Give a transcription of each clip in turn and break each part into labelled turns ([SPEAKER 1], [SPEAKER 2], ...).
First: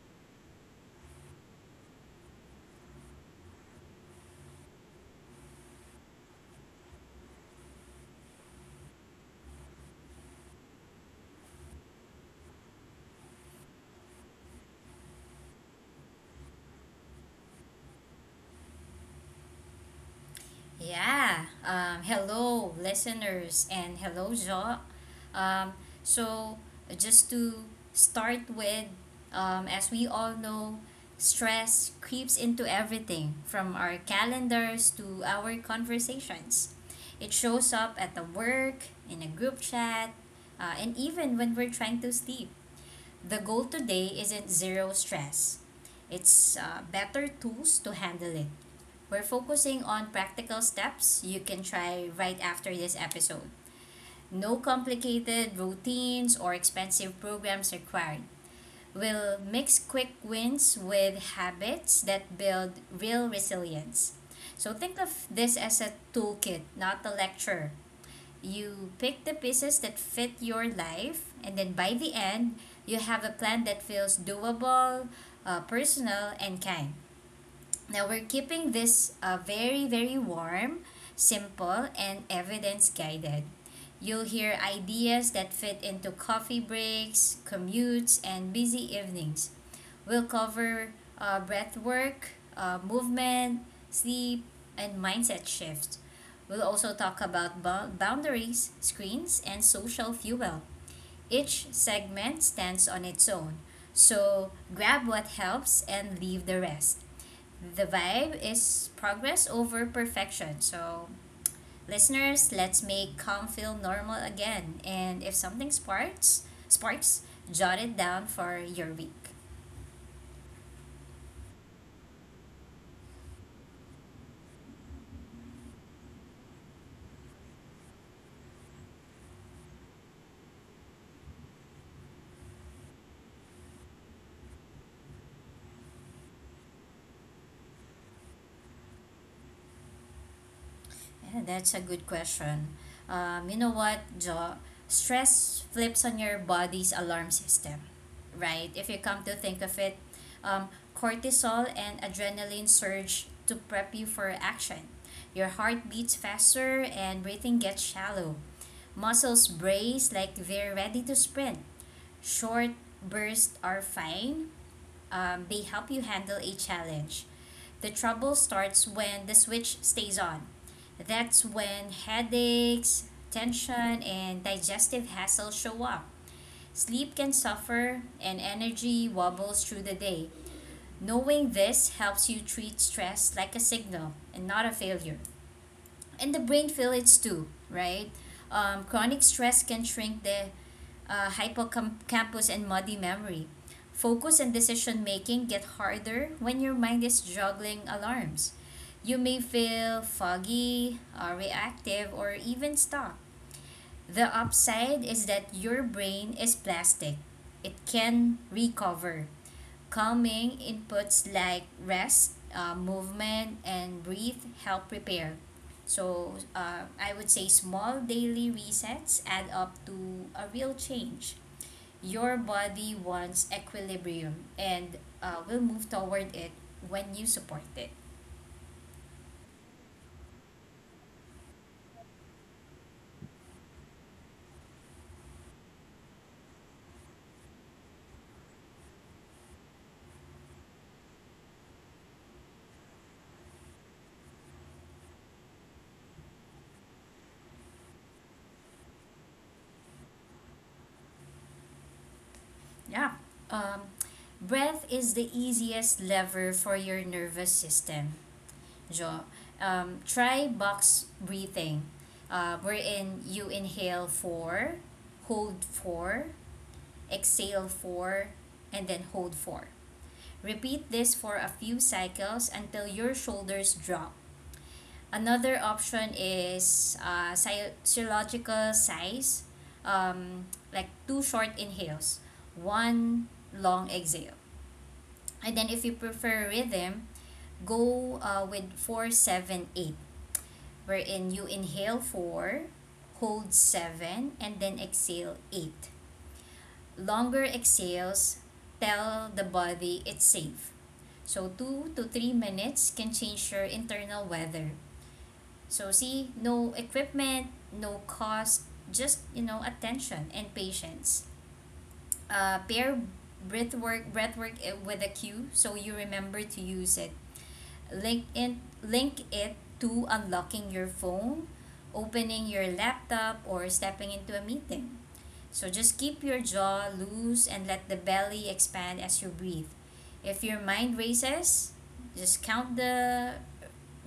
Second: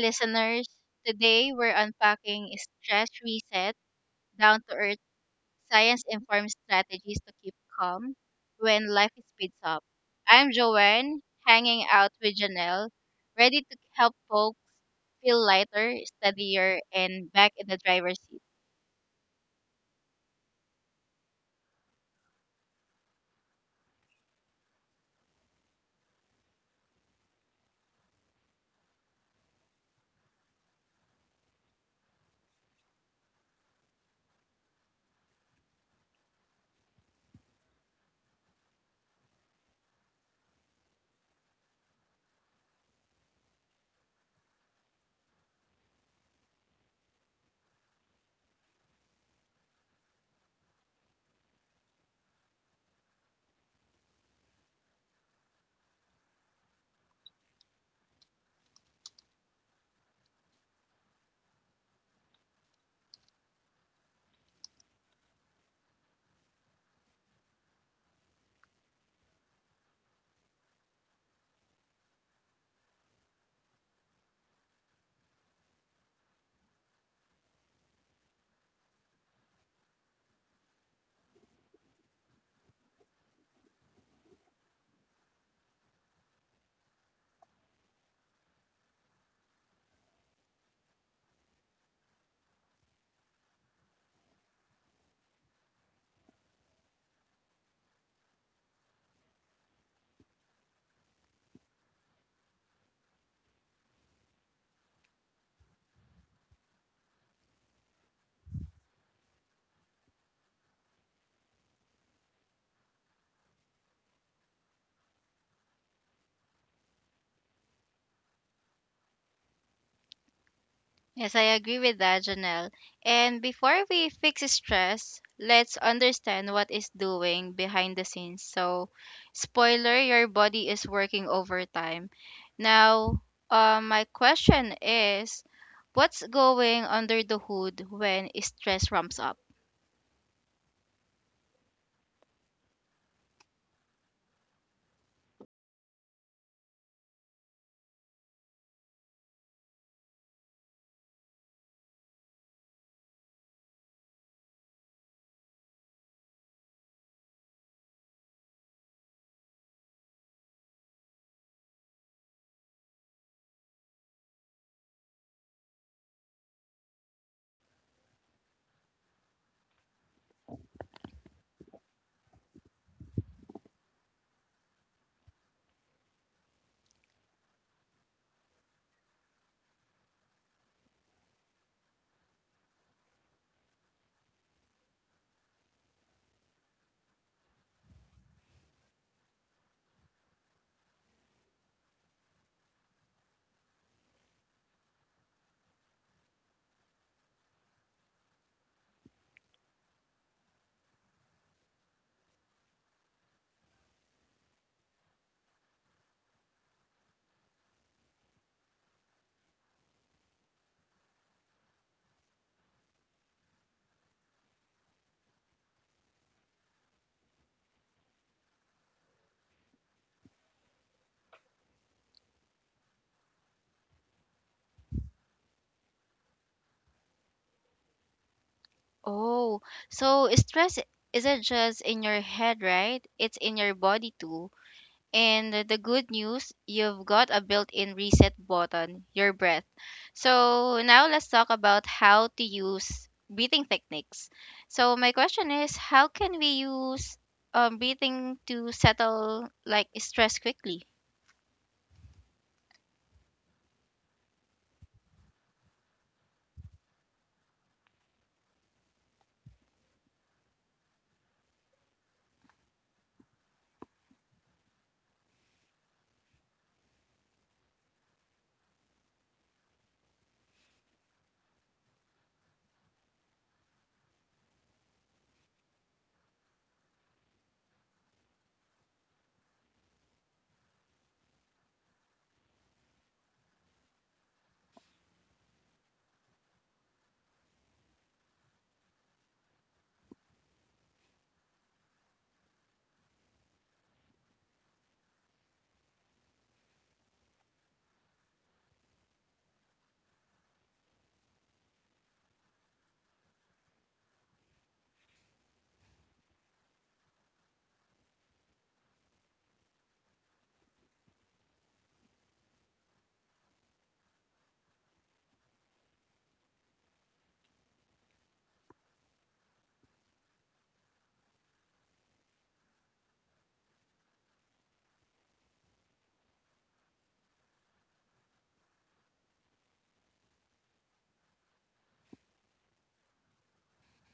[SPEAKER 1] listeners. Today, we're unpacking stress reset, down to earth, science informed strategies to keep calm when life speeds up. I'm Joanne, hanging out with Janelle, ready to help folks feel lighter, steadier, and back in the driver's seat.
[SPEAKER 2] Yeah. Hello, listeners, and hello, Jo. Um, so, just to start with, as we all know, stress creeps into everything from our calendars to our conversations. It shows up at the work, in a group chat, and even when we're trying to sleep. The goal today isn't zero stress, it's better tools to handle it. We're focusing on practical steps you can try right after this episode. No complicated routines or expensive programs required. We'll mix quick wins with habits that build real resilience. So think of this as a toolkit, not a lecture. You pick the pieces that fit your life, and then by the end, you have a plan that feels doable, personal, and kind. Now we're keeping this very, very warm, simple, and evidence guided. You'll hear ideas that fit into coffee breaks, commutes, and busy evenings. We'll cover breath work, movement, sleep, and mindset shift. We'll also talk about boundaries, screens, and social fuel. Each segment stands on its own. So grab what helps and leave the rest. The vibe is progress over perfection. So, listeners, let's make calm feel normal again. And if something sparks, jot it down for your week.
[SPEAKER 1] Yes, I agree with that, Janelle. And before we fix stress, let's understand what is doing behind the scenes. So, spoiler, your body is working overtime. Now, my question is, what's going under the hood when stress ramps up?
[SPEAKER 2] Yeah, that's a good question. You know what, Jo? Stress flips on your body's alarm system, right? If you come to think of it, um, cortisol and adrenaline surge to prep you for action. Your heart beats faster and breathing gets shallow. Muscles brace like they're ready to sprint. Short bursts are fine, they help you handle a challenge. The trouble starts when the switch stays on. That's when headaches, tension, and digestive hassle show up. Sleep can suffer and energy wobbles through the day. Knowing this helps you treat stress like a signal and not a failure, and the brain fillets too, right? Chronic stress can shrink the hippocampus and muddy memory. Focus and decision making get harder when your mind is juggling alarms. You may feel foggy, reactive, or even stuck. The upside is that your brain is plastic. It can recover. Calming inputs like rest, movement, and breathe help prepare. So I would say small daily resets add up to a real change. Your body wants equilibrium and will move toward it when you support it.
[SPEAKER 1] Oh, so stress isn't just in your head, right? It's in your body too. And the good news, you've got a built in reset button, your breath. So, now let's talk about how to use breathing techniques. So, my question is how can we use breathing to settle like stress quickly?
[SPEAKER 2] Yeah. Um, Breath is the easiest lever for your nervous system, Jo. Try box breathing, wherein you inhale 4, hold 4, exhale 4, and then hold 4. Repeat this for a few cycles until your shoulders drop. Another option is physiological size, um, like two short inhales, one long exhale. And then if you prefer rhythm, go with 4, 7, 8, wherein you inhale 4, hold 7, and then exhale 8. Longer exhales tell the body it's safe. So, 2 to 3 minutes can change your internal weather. So, see, no equipment, no cost, just you know, attention and patience. Pair breath work with a cue so you remember to use it. Link it to unlocking your phone, opening your laptop, or stepping into a meeting. So just keep your jaw loose and let the belly expand as you breathe. If your mind races, just count the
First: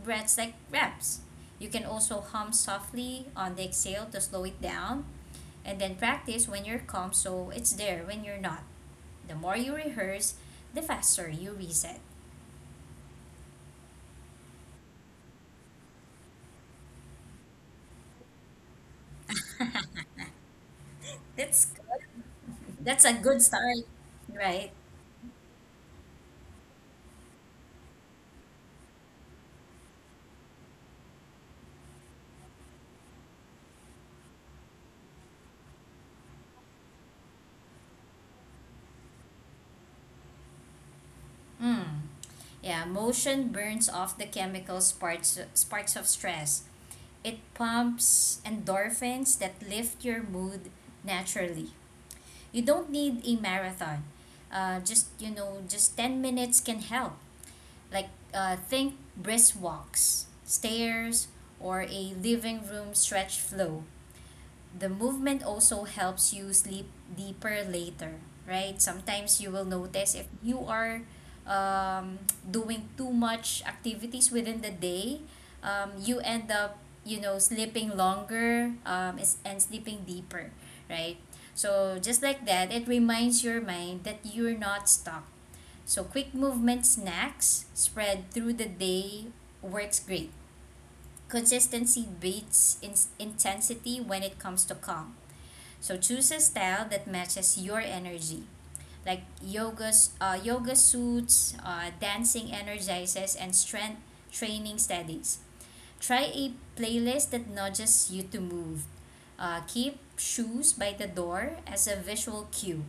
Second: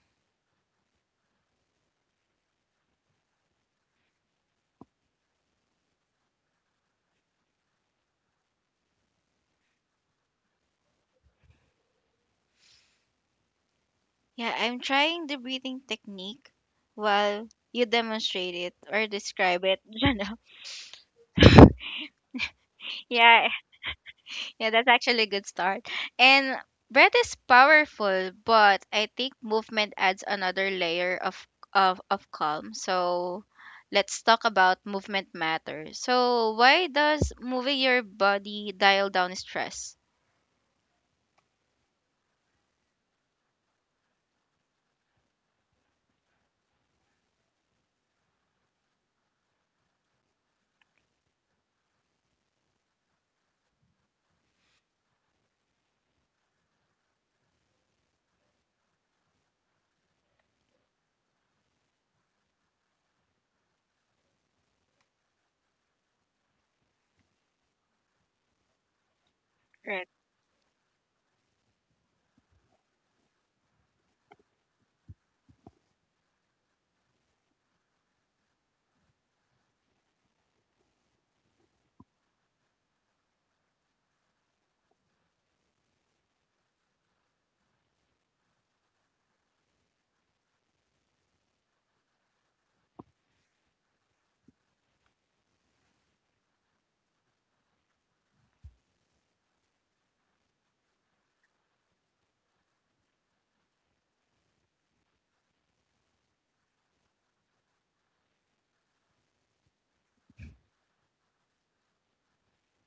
[SPEAKER 2] breaths like reps. You can also hum softly on the exhale to slow it down and then practice when you're calm so it's there when you're not. The more you rehearse, the faster you reset.
[SPEAKER 1] Yeah, I'm trying the breathing technique while you demonstrate it or describe it, Jana.
[SPEAKER 2] That's good. That's a good
[SPEAKER 1] Yeah,
[SPEAKER 2] start, right?
[SPEAKER 1] Yeah, that's actually a good start. And breath is powerful, but I think movement adds another layer of of calm. So let's talk about movement matter. So why does moving your body dial down stress?
[SPEAKER 2] Mm. Yeah, motion burns off the chemicals sparks of stress. It pumps endorphins that lift your mood naturally. You don't need a marathon. Just, you know, just 10 minutes can help. Like, think brisk walks, stairs, or a living room stretch flow. The movement also helps you sleep deeper later, right? Sometimes you will
[SPEAKER 1] Right.
[SPEAKER 2] notice if you are um, doing too much activities within the day, you end up, you know, sleeping longer, and sleeping deeper, right? So just like that, it reminds your mind that you're not stuck, so quick movement snacks spread through the day works great. Consistency beats intensity when it comes to calm. So choose a style that matches your energy, like yoga, yoga suits, dancing energizes, and strength training steadies. Try a playlist that nudges you to move. Keep shoes by the door as a visual cue.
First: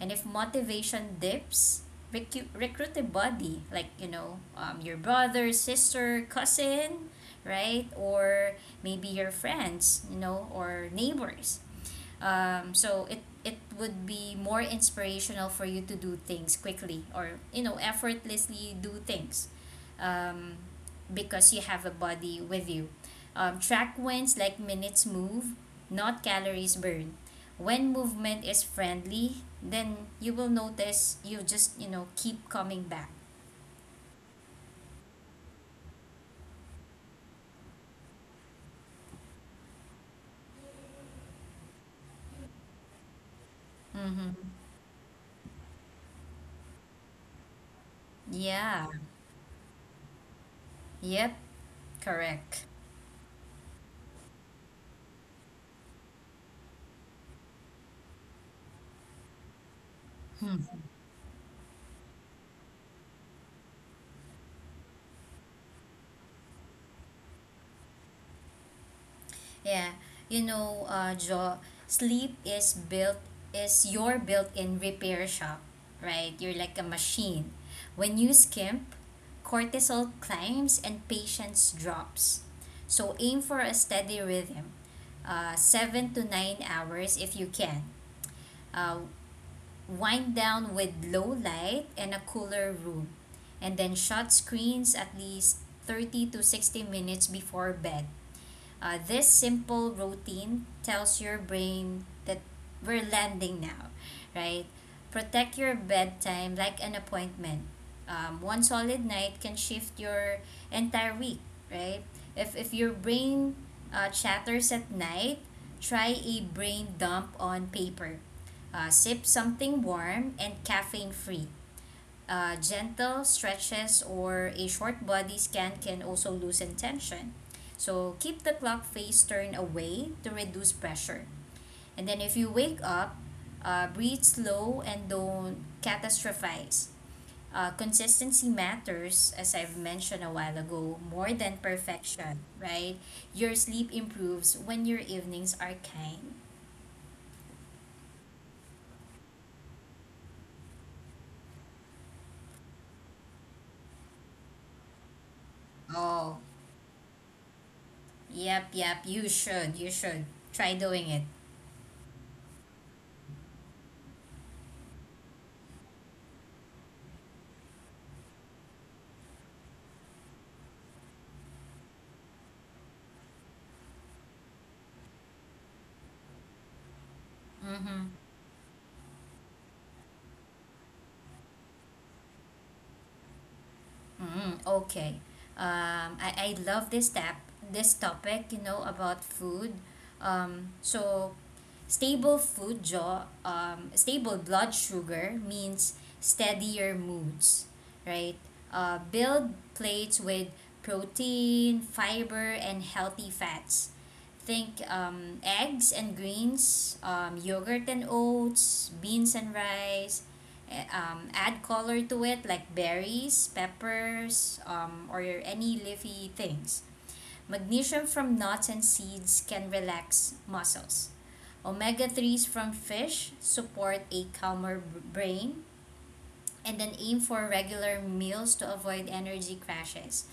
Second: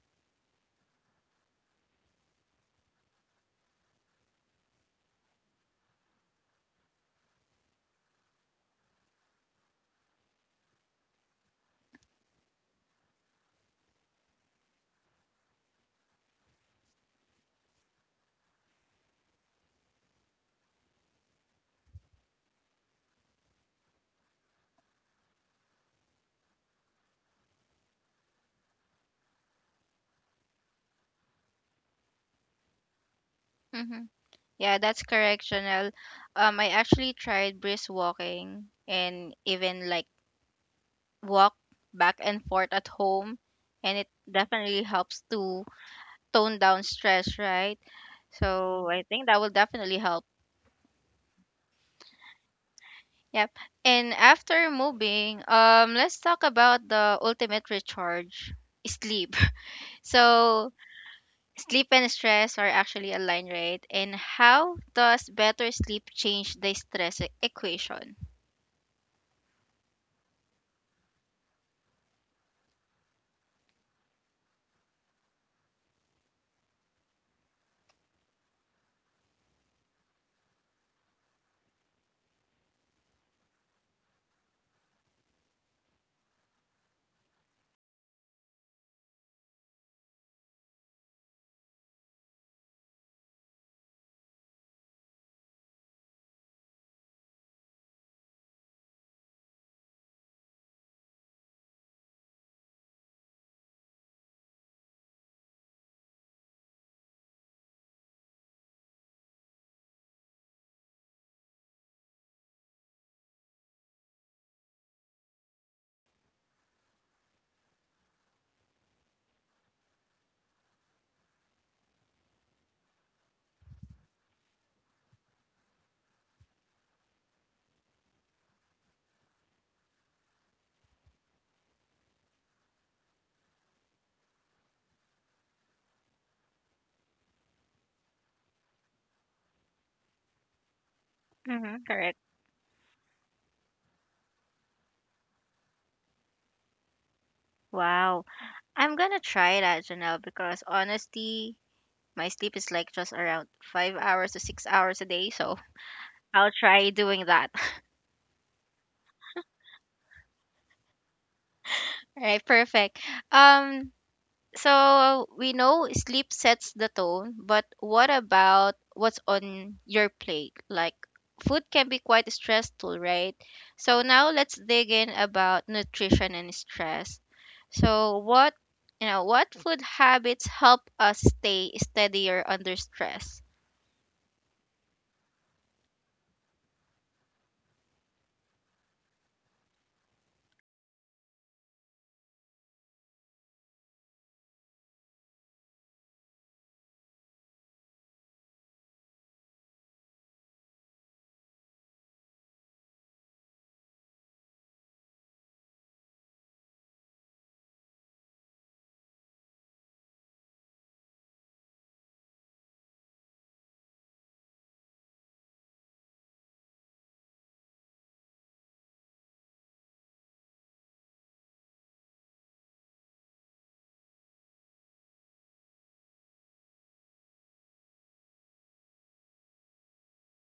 [SPEAKER 2] And if motivation dips, recruit a buddy, like you know, your brother, sister, cousin, right, or maybe your friends, you know, or neighbors. So it would be more inspirational for you to do things quickly, or you know, effortlessly do things, um because you have a body with you. Um, track wins like minutes move, not calories burned. When movement is friendly, then you will notice you just, you know, keep coming back.
[SPEAKER 1] Mm-hmm. Yeah, that's correct, Chanel. I actually tried brisk walking and even like walk back and forth at home, and it
[SPEAKER 2] Mm-hmm.
[SPEAKER 1] definitely helps to tone down stress, right?
[SPEAKER 2] Yeah.
[SPEAKER 1] So I think that will definitely help.
[SPEAKER 2] Yep. Correct.
[SPEAKER 1] Yep. And after moving, let's talk about the ultimate recharge, sleep.
[SPEAKER 2] Hmm.
[SPEAKER 1] So sleep and stress are actually aligned, right? And how does better sleep change the stress equation?
[SPEAKER 2] Yeah, you know, Joe, sleep is built is your built-in repair shop, right? You're like a machine. When you skimp, cortisol climbs and patience drops. So aim for a steady rhythm, 7 to 9 hours if you can. Uh, wind down with low light and a cooler room, and then shut screens at least 30 to 60 minutes before bed. This simple routine tells your brain that we're landing now, right? Protect your bedtime like an appointment. One solid night can shift your entire week, right? If your brain chatters at night, try a brain dump on paper. Sip something warm and caffeine free. Gentle stretches or a short body scan can also loosen tension. So keep the clock face turned away to reduce pressure. And then if you wake up, breathe slow and don't catastrophize. Consistency matters, as I've mentioned a while ago, more than
[SPEAKER 1] Mm-hmm, correct.
[SPEAKER 2] perfection, right? Your sleep improves when your evenings are kind.
[SPEAKER 1] Wow. I'm gonna try that, Janelle, because honestly, my sleep is like just around 5 hours to 6 hours a day. So
[SPEAKER 2] Oh,
[SPEAKER 1] I'll try doing that.
[SPEAKER 2] yep, yep, you should, you should. Try doing it.
[SPEAKER 1] Right, perfect. Um, so we know sleep sets the tone, but what about what's on your plate? Like food can be quite stressful, right? So now let's dig in about nutrition and stress.
[SPEAKER 2] Mm-hmm.
[SPEAKER 1] So what what food habits help us stay steadier under stress?
[SPEAKER 2] Mm, okay. Um, I love this tap this topic, you know, about food. So stable food jaw stable blood sugar means steadier moods, right? Build plates with protein, fiber, and healthy fats. Think eggs and greens, yogurt and oats, beans and rice, add color to it like berries, peppers, or any leafy things. Magnesium from nuts and seeds can relax muscles. Omega omega-3s from fish support a calmer brain. And then aim for regular meals to avoid energy crashes.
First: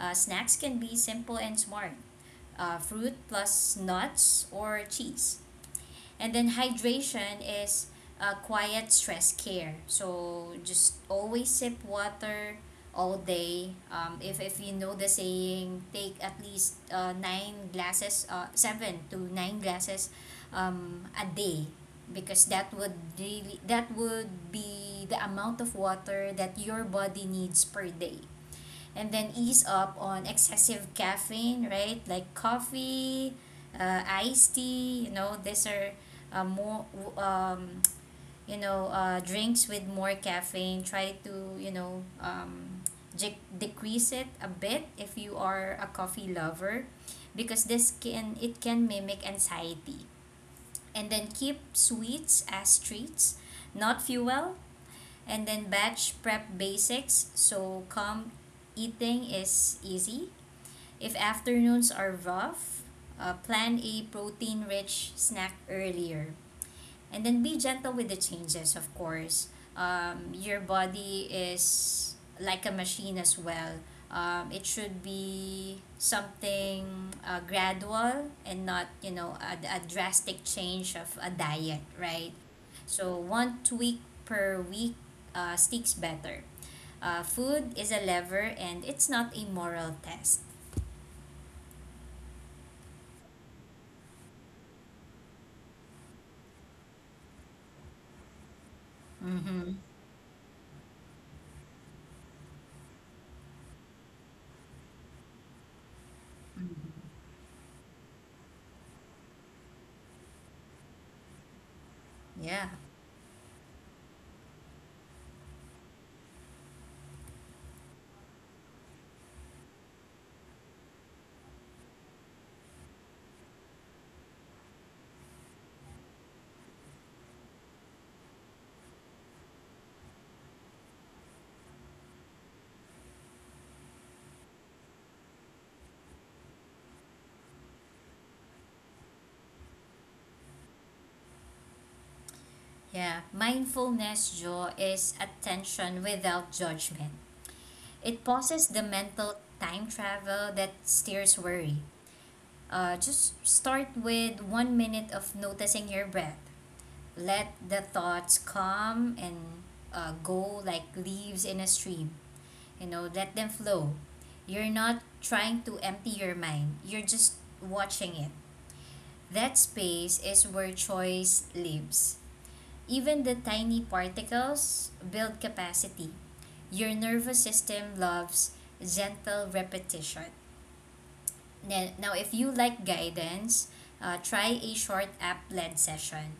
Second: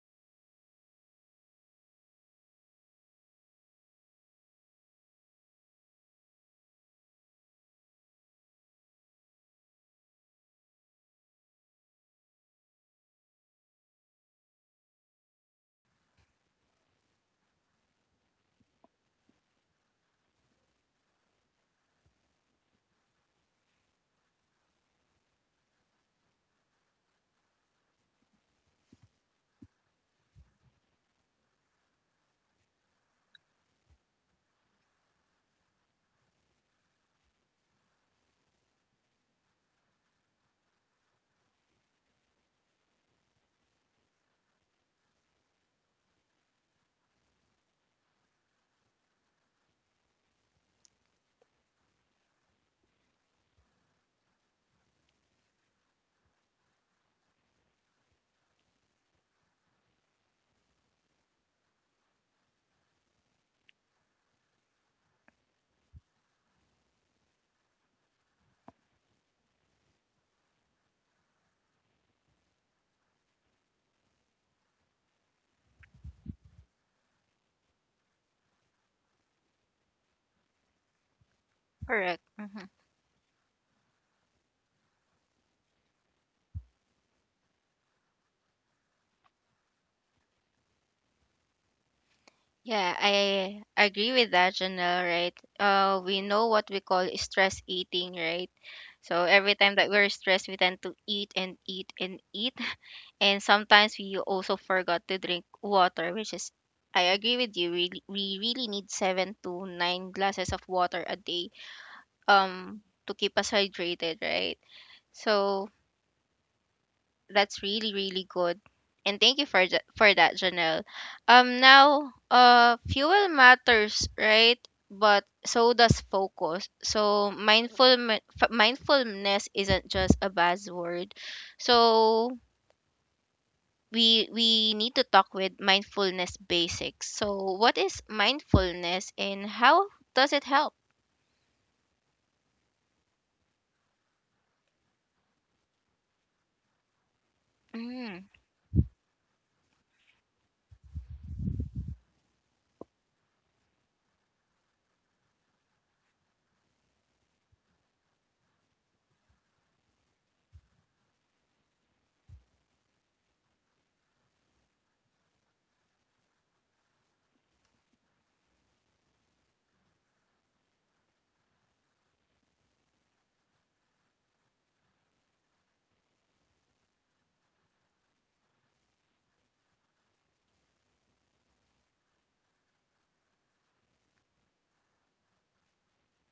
[SPEAKER 2] Snacks can be simple and smart, fruit plus nuts or cheese. And then hydration is quiet stress care. So just always sip water all day. If you know the saying, take at least 7 to 9 glasses a day, because that would really, that would be the amount of water that your body needs per day. And then ease up on excessive caffeine, right? Like coffee, iced tea. You know, these are more um, you know drinks with more caffeine. Try to, you know, decrease it a bit if you are a coffee lover, because this can it can mimic anxiety. And then keep sweets as treats, not fuel. And then batch prep basics. So calm eating is easy. If afternoons are rough, plan a protein rich snack earlier, and then be gentle with the changes. Of course, your body is like a machine as well. It should be something gradual and not, you know, a drastic change of a diet,
[SPEAKER 1] Correct.
[SPEAKER 2] right? So one tweak per week sticks better. Uh, food is a lever and it's not a moral test.
[SPEAKER 1] Yeah, I agree with that, Janelle, right? We know what we call stress eating, right? So every
[SPEAKER 2] Mm-hmm.
[SPEAKER 1] time that we're stressed, we tend to eat and eat and eat. And sometimes we also forgot to drink water, which is, I
[SPEAKER 2] Mm-hmm.
[SPEAKER 1] agree with you, really, we really need 7 to 9 glasses of water a day
[SPEAKER 2] Yeah.
[SPEAKER 1] to keep us hydrated, right? So that's really, really good. And thank you for for that, Janelle. Now, fuel matters, right? But so does focus. So mindful mindfulness isn't just a buzzword. So we need to talk with mindfulness basics. So what is mindfulness and how does it help?
[SPEAKER 2] Yeah, mindfulness, Jo, is attention without judgment. It
[SPEAKER 1] Mm.
[SPEAKER 2] pauses the mental time travel that steers worry. Just start with 1 minute of noticing your breath. Let the thoughts come and go like leaves in a stream. You know, let them flow. You're not trying to empty your mind, you're just watching it. That space is where choice lives. Even the tiny particles build capacity. Your nervous system loves gentle repetition. Now, if you like guidance, try a short app led session,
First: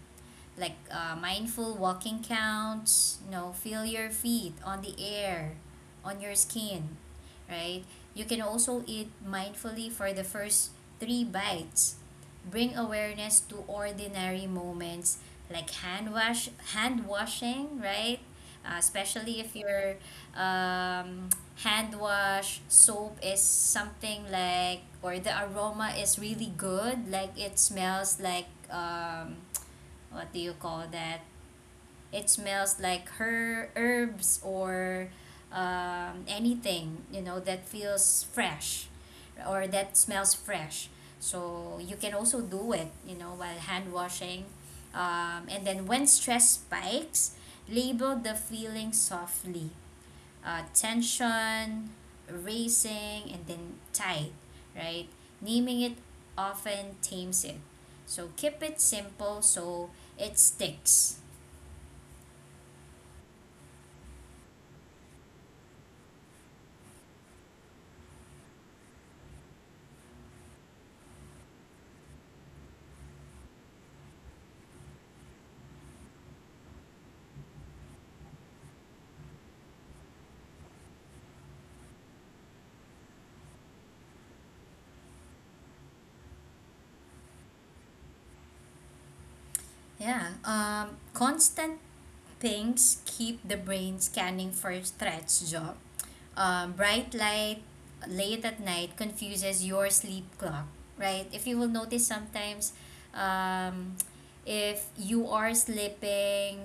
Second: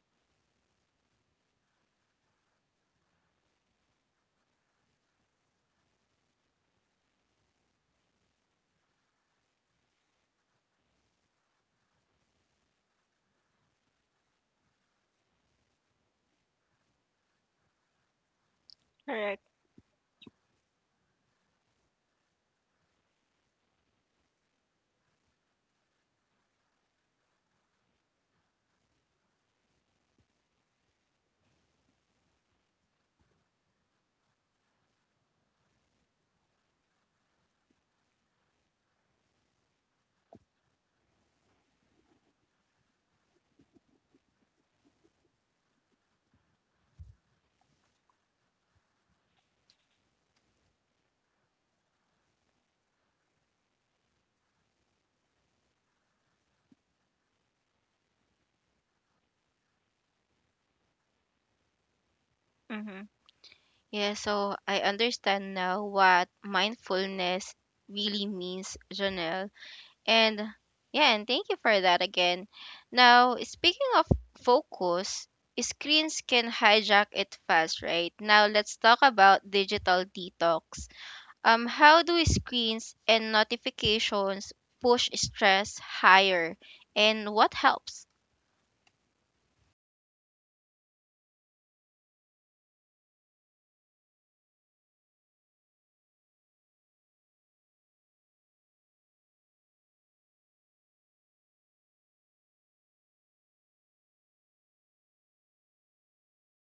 [SPEAKER 2] like mindful walking counts. You know, feel your feet on the air, on your skin, right? You can also eat mindfully for the first three bites. Bring awareness to ordinary moments like hand washing, right? Especially
[SPEAKER 1] Correct.
[SPEAKER 2] if your um, hand wash soap is something like, or the aroma is really good, like it smells like what do you call that? It smells like herbs or anything, you know, that feels fresh or that smells fresh. So you can also do it, you know, while hand washing. And then when stress spikes, label the feeling softly, tension, racing, and then tight, right? Naming it often tames it. So keep it simple so it sticks.
[SPEAKER 1] Mm-hmm. Yeah, so I understand now what mindfulness really means, Janelle. And yeah, and thank you for that again. Now, speaking of focus, screens can hijack it fast, right? Now, let's talk about digital detox. How do screens and notifications push stress higher, and what helps?
[SPEAKER 2] Yeah, Constant things keep the brain scanning for threats, job. Bright light late at night confuses your sleep clock, right? If you will notice sometimes, um, if you are sleeping,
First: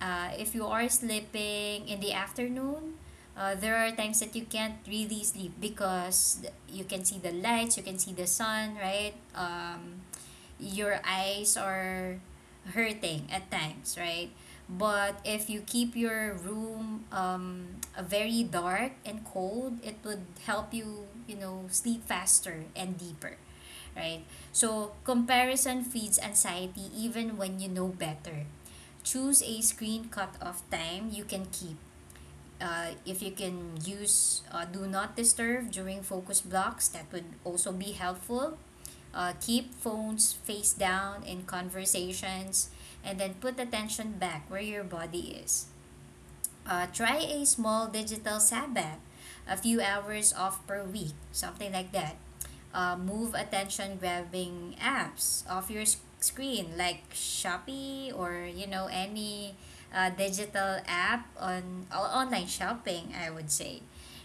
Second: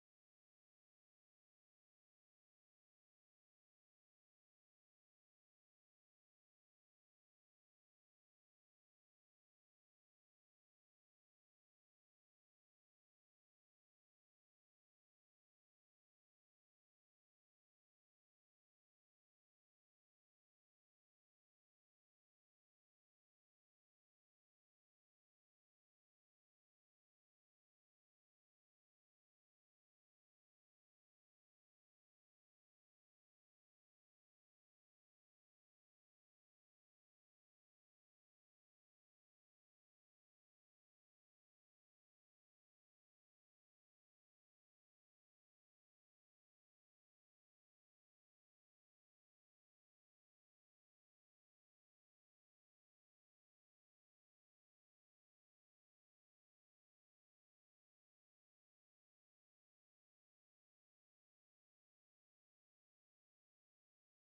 [SPEAKER 2] if you are sleeping in the afternoon, there are times that you can't really sleep because you can see the lights, you can see the sun, right? Your eyes are hurting at times, right? But if you keep your room very dark and cold, it would help you, you know, sleep faster and deeper, right? So, comparison feeds anxiety even when you know better. Choose a screen cutoff time you can keep. If you can use do not disturb during focus blocks, that would also be helpful. Keep phones face down in conversations, and then put attention back where your body is. Try a small digital Sabbath, a few hours off per week, something like that. Move attention grabbing apps off your screen, like Shopee, or you know any digital app on online shopping, I would say.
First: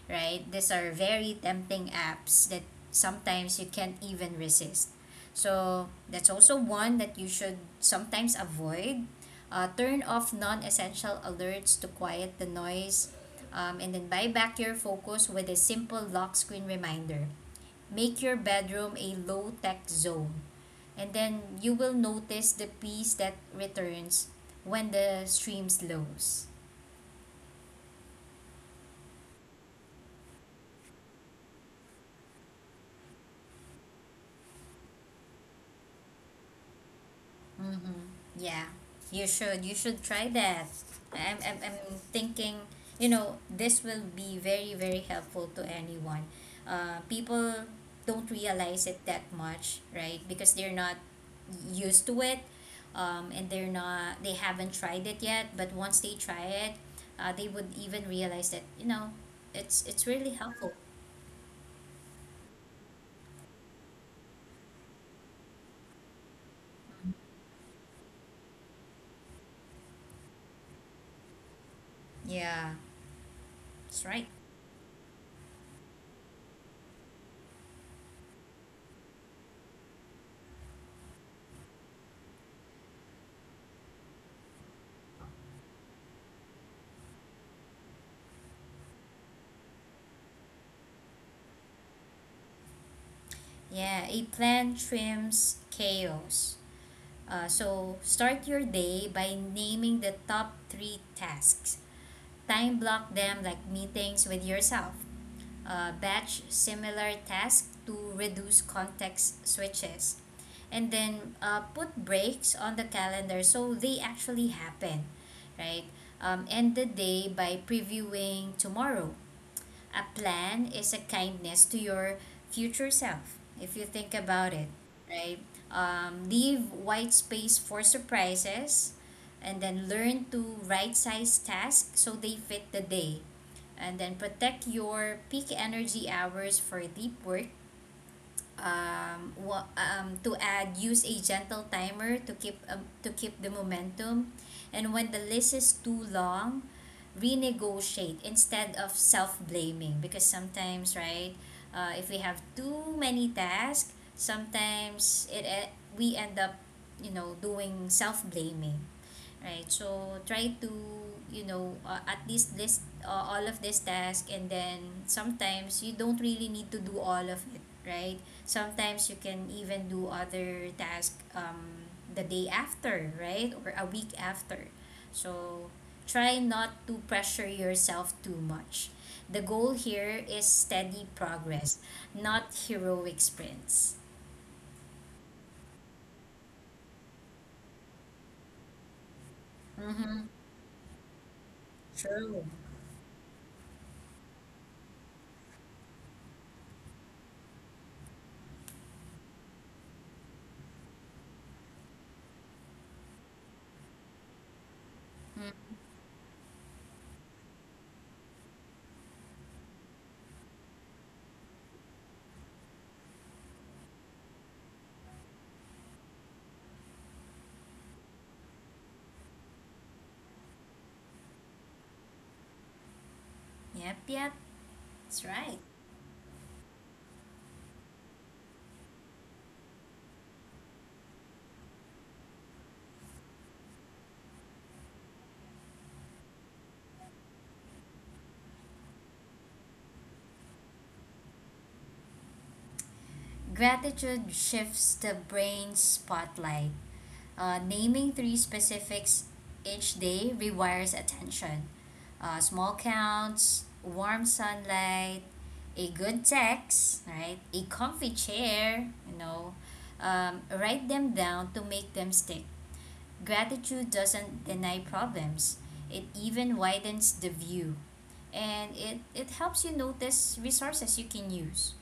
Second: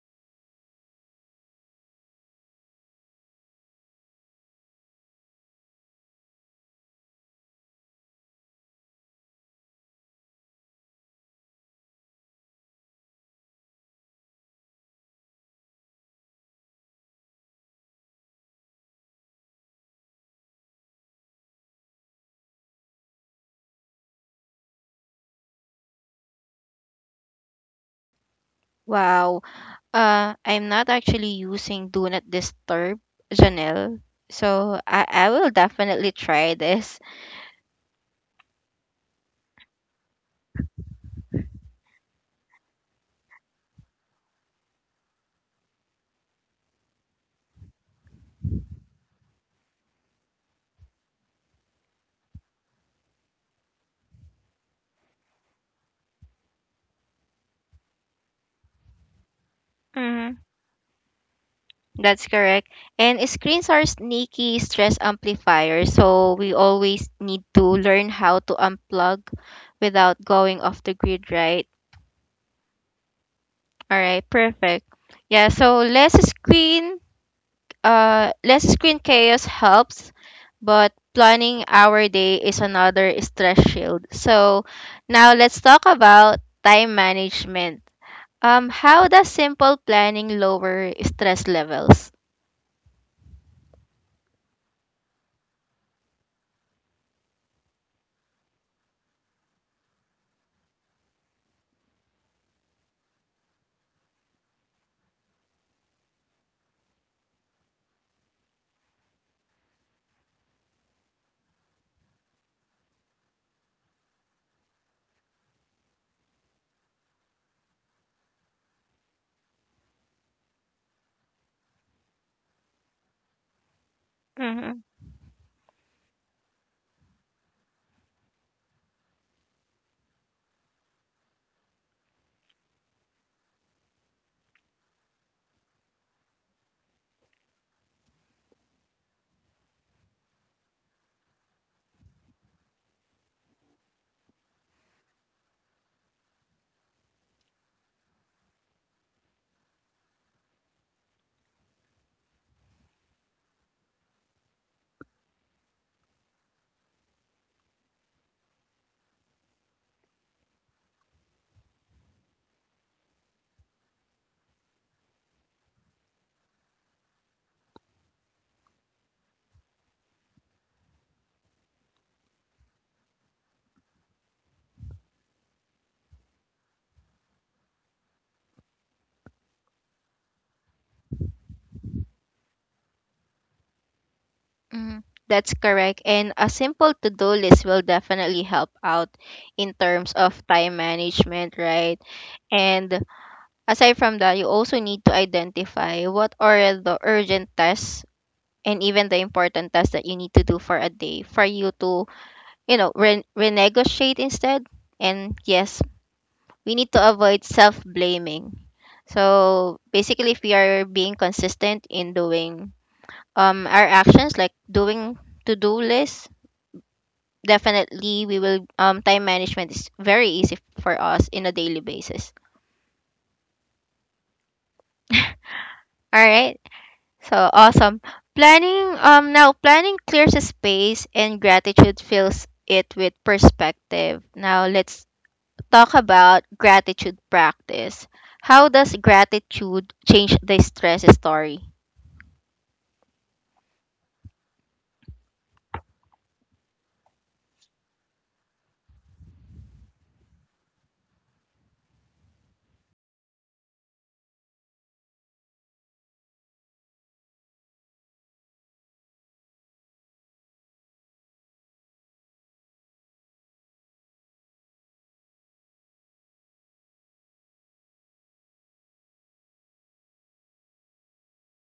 [SPEAKER 2] Right? These are very tempting apps that sometimes you can't even resist. So that's also one that you should sometimes avoid. Turn off non-essential alerts to quiet the noise, and then buy back your focus with a simple lock screen reminder. Make your bedroom a low-tech zone, and then you will notice the peace that returns when the stream slows.
[SPEAKER 1] Wow. I'm not actually using Do Not Disturb, Janelle. So I will definitely try this.
[SPEAKER 2] Mm-hmm. Yeah, you should. You should try that. I'm thinking, you know, this will be very, very helpful to anyone. People don't realize it that much, right? Because they're not used to it, and they're not, they haven't tried it yet. But once they try it, they would even realize that, you know, it's really helpful.
[SPEAKER 1] That's correct. And screens are sneaky stress amplifiers, so we always need to learn how to unplug without going off the grid, right?
[SPEAKER 2] Yeah,
[SPEAKER 1] All
[SPEAKER 2] that's
[SPEAKER 1] right,
[SPEAKER 2] right.
[SPEAKER 1] perfect. Yeah, so less screen less screen chaos helps, but planning our day is another stress shield. So now let's talk about time management. Um, how does simple planning lower stress levels?
[SPEAKER 2] Yeah, a plant trims chaos. So start your day by naming the top three tasks. Time block them like meetings with yourself. Batch similar tasks to reduce context switches. And then put breaks on the calendar so they actually happen, right? End the day by previewing tomorrow. A plan is a kindness to your future self, if you think about it, right? Leave white space for surprises, and then learn to right size tasks so they fit the day, and then protect your peak energy hours for deep work. To add, use a gentle timer to keep the momentum. And when the list is too long, renegotiate instead of self-blaming, because sometimes, right, if we have too many tasks, sometimes we end up, you know, doing self-blaming, right? So try to, you know, at least list, all of this task, and then sometimes you don't really need to do all of it, right? Sometimes you can even do other task, the day after, right, or a week after. So try not to pressure yourself too much. The goal here is steady progress, not heroic sprints.
[SPEAKER 1] Mm, that's correct. And a simple to do list will definitely help out in terms
[SPEAKER 2] Mm-hmm.
[SPEAKER 1] of time management, right?
[SPEAKER 2] True.
[SPEAKER 1] And aside from that, you also need to identify what are the urgent tasks and even the important tasks that you need to do for a day for you to, you know, renegotiate instead. And
[SPEAKER 2] Mm.
[SPEAKER 1] yes, we need to avoid self blaming. So basically, if we are being consistent in doing our actions, like doing to do lists, definitely we will, um, time management is very easy for us in a daily basis.
[SPEAKER 2] Yep, yep, that's right.
[SPEAKER 1] All right, so awesome. Planning, now planning clears a space and gratitude fills it with perspective. Now let's talk about gratitude practice. How does gratitude change the stress story?
[SPEAKER 2] Gratitude shifts the brain's spotlight. Naming three specifics each day rewires attention. Small counts, warm sunlight, a good text, right? A comfy chair, you know. Write them down to make them stick. Gratitude doesn't deny problems, it even widens the view. And it helps you notice resources you can use.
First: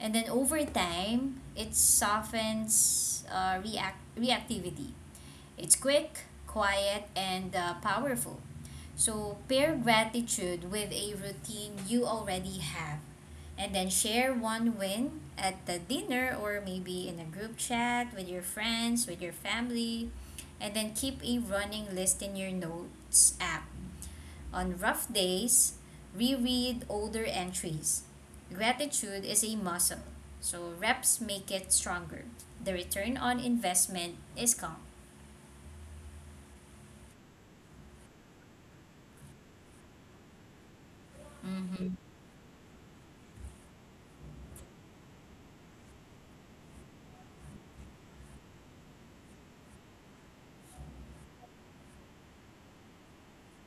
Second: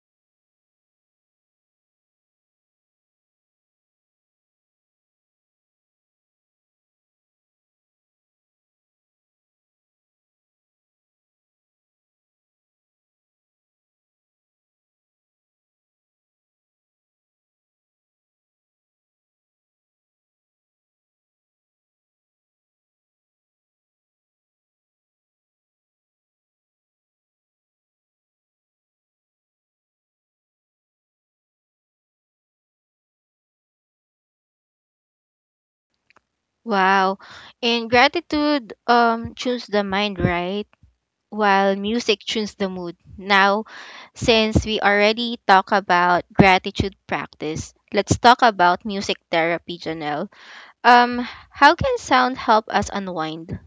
[SPEAKER 2] And then over time, it softens reactivity. It's quick, quiet, and powerful. So pair gratitude with a routine you already have. And then share one win at the dinner, or maybe in a group chat with your friends, with your family. And then keep a running list in your notes app. On rough days, reread older entries. Gratitude is a muscle, so reps make it stronger. The return on investment is calm.
[SPEAKER 1] Wow. In gratitude, choose the mind, right, while
[SPEAKER 2] Mm-hmm.
[SPEAKER 1] music tunes the mood. Now, since we already talk about gratitude practice, let's talk about music therapy, Janelle. How can sound help us unwind?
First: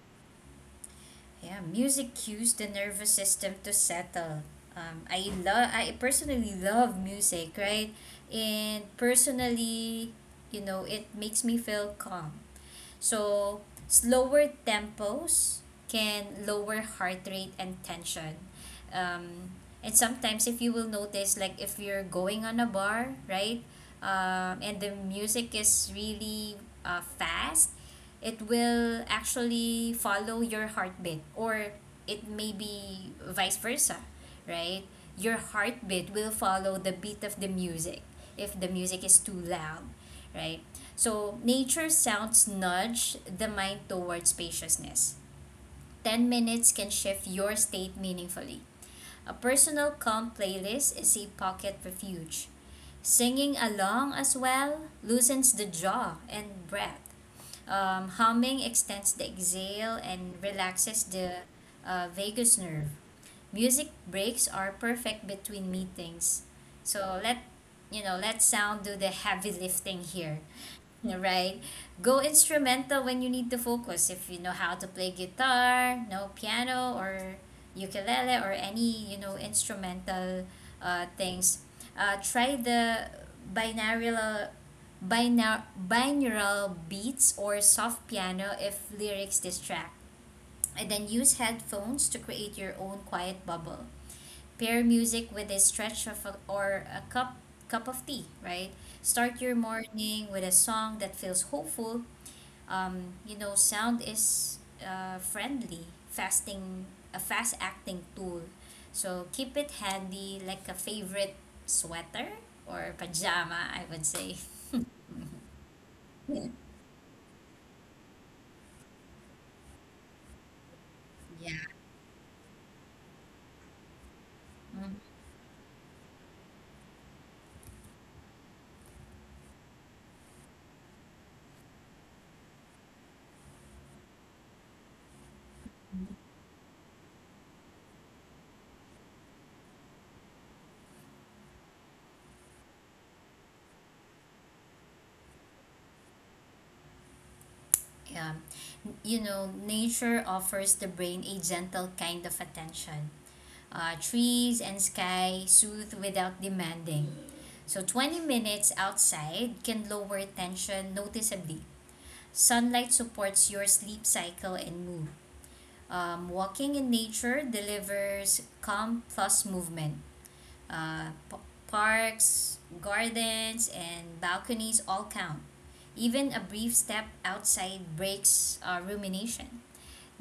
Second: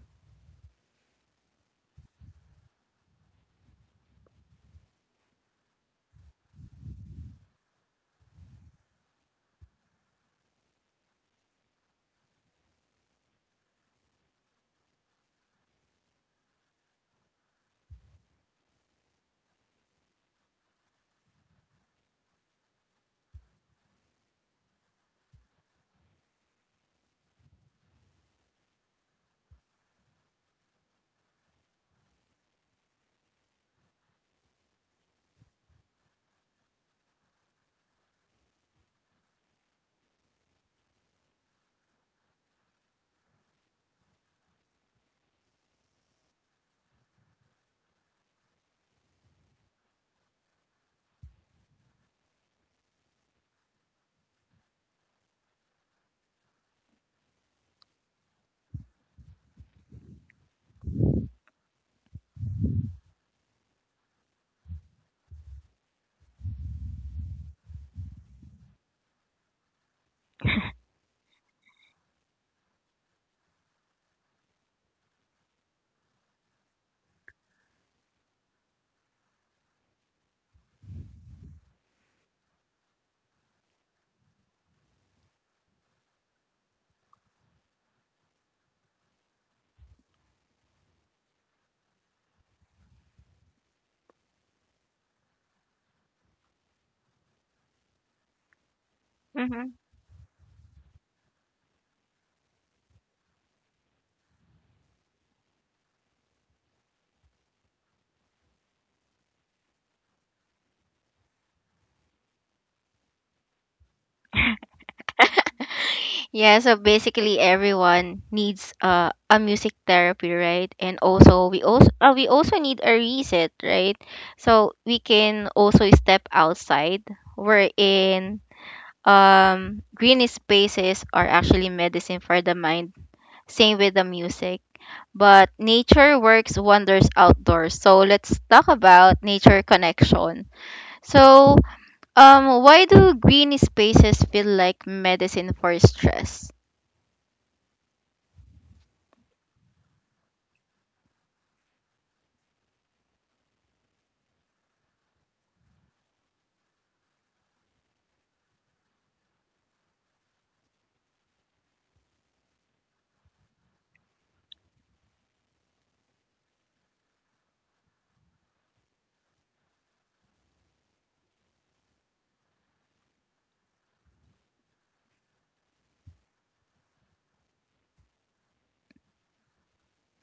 [SPEAKER 2] Yeah, music cues the nervous system to settle. I personally love music, right? And personally, you know, it makes me feel calm. So, slower tempos can lower heart rate and tension. Um, and sometimes, if you will notice, like if you're going on a bar, right, and the music is really fast, it will actually follow your heartbeat, or it may be vice versa, right? Your heartbeat will follow the beat of the music if the music is too loud, right? So, nature sounds nudge the mind towards spaciousness. 10 minutes can shift your state meaningfully. A personal calm playlist is a pocket refuge. Singing along as well loosens the jaw and breath. Humming extends the exhale and relaxes the vagus nerve. Music breaks are perfect between meetings. So, let you know, let sound do the heavy lifting here, right? Go instrumental when you need to focus. If you know how to play guitar, no piano or ukulele, or any, you know, instrumental things, try the binaural binar- binaural beats or soft piano if lyrics distract, and then use headphones to create your own quiet bubble. Pair music with a stretch of a, or a cup of tea, right? Start your
[SPEAKER 1] Hmm.
[SPEAKER 2] morning with a song that feels hopeful. You know, sound is friendly, fasting a fast acting tool. So keep it handy like a favorite sweater or pajama, I would say.
[SPEAKER 1] Yeah, so basically everyone needs a music therapy, right? And also
[SPEAKER 2] Yeah.
[SPEAKER 1] we also we also need a reset, right? So
[SPEAKER 2] Hmm.
[SPEAKER 1] we can also step outside. We're in, green spaces are actually medicine for the mind. Same with the music. But nature works wonders outdoors. So let's talk about nature connection. So, why do green spaces feel like medicine for stress?
[SPEAKER 2] Yeah. You know, nature offers the brain a gentle kind of attention. Trees and sky soothe without demanding. So 20 minutes outside can lower tension noticeably. Sunlight supports your sleep cycle and mood. Walking in nature delivers calm plus movement. Uh, p- Parks, gardens, and balconies all count. Even a brief step outside breaks rumination.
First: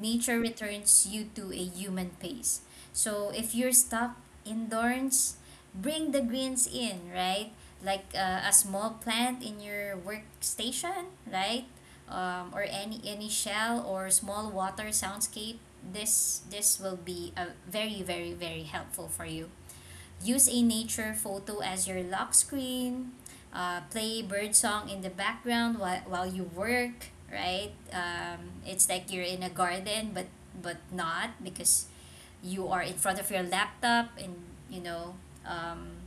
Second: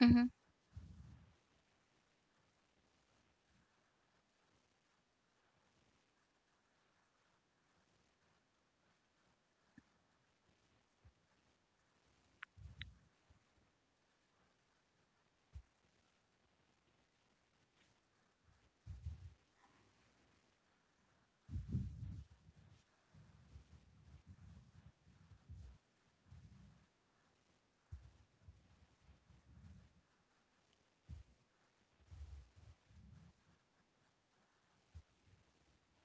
[SPEAKER 1] Hmm.
[SPEAKER 2] returns you to a human pace. So if you're stuck indoors, bring the greens in, right? Like a small plant in your workstation, right? Or any shell or small water soundscape. This will be a very very very helpful for you. Use a nature photo as your lock screen. Play bird song in the background while you work, right? It's like you're in a garden, but not, because you are in front of your laptop and, you know, um,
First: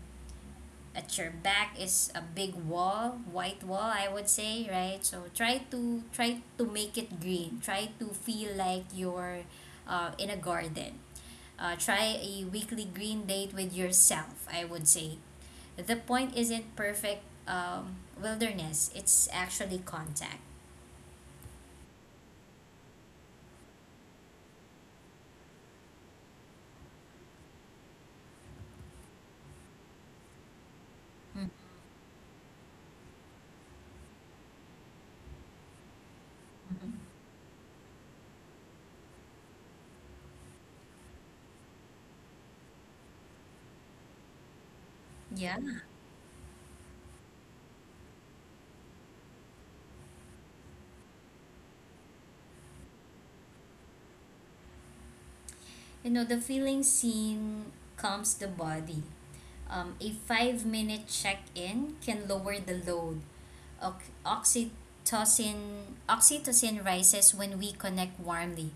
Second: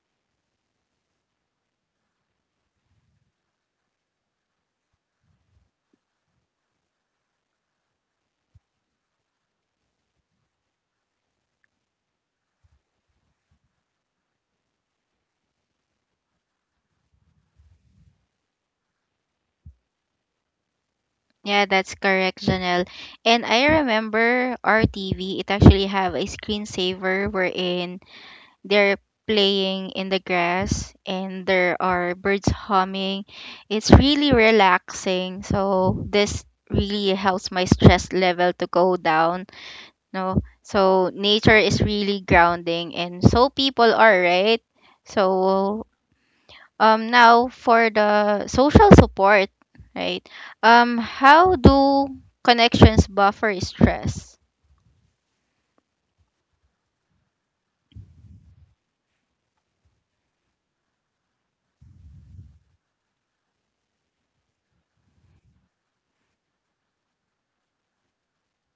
[SPEAKER 2] at your back is a big wall, white wall, I would say, right? So try to make it green. Try to feel like you're in a garden. Try a weekly green date with yourself, I would say. The point isn't perfect wilderness. It's actually contact.
[SPEAKER 1] Yeah, that's correct, Janelle. And I remember our TV. It actually have a screensaver wherein they're playing in the grass and
[SPEAKER 2] Mm.
[SPEAKER 1] there are birds humming. It's really relaxing. So this
[SPEAKER 2] Mhm.
[SPEAKER 1] really helps my stress level to go down. No. So nature is really grounding and so people are, right?
[SPEAKER 2] Yeah.
[SPEAKER 1] So, um, now for the social support, right? Um, how do connections buffer stress?
[SPEAKER 2] You know, the feeling scene calms the body. A 5 minute check in can lower the load. Oc- Oxytocin, oxytocin rises when we connect warmly.